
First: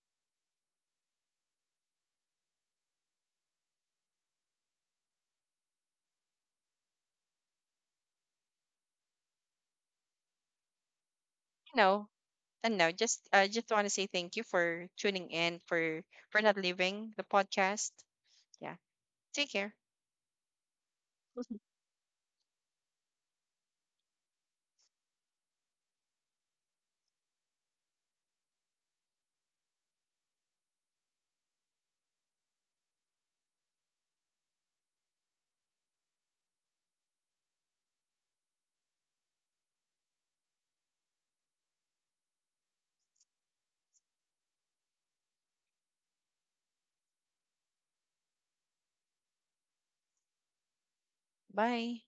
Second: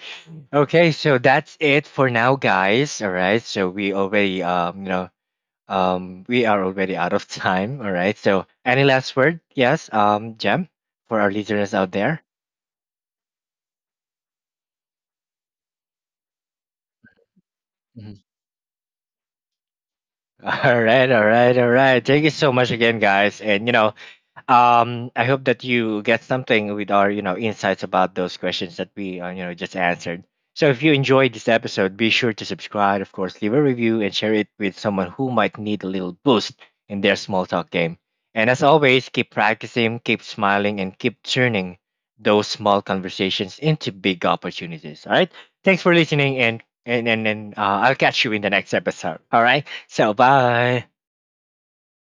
[SPEAKER 1] Okay, so that's it for now, guys. All right, so we already, you know, we are already out of time. All right, so any last word? Yes, Jem, for our listeners
[SPEAKER 2] You
[SPEAKER 1] out
[SPEAKER 2] know,
[SPEAKER 1] there.
[SPEAKER 2] and no, just I just want to say thank you for tuning in, for not leaving the podcast.
[SPEAKER 1] Mhm.
[SPEAKER 2] Yeah, take care.
[SPEAKER 1] All right, all right, all right. Thank you so much again, guys. And you know, I hope that you get something with our, you know, insights about those questions that we, you know, just answered. So if you enjoyed this episode, be sure to subscribe, of course, leave a review and share it with someone who might need a little boost in their small talk game. And as always, keep practicing, keep smiling, and keep turning those small conversations into big opportunities. All right. Thanks for listening, and I'll catch you in the next episode. All right. So bye.
[SPEAKER 2] Bye.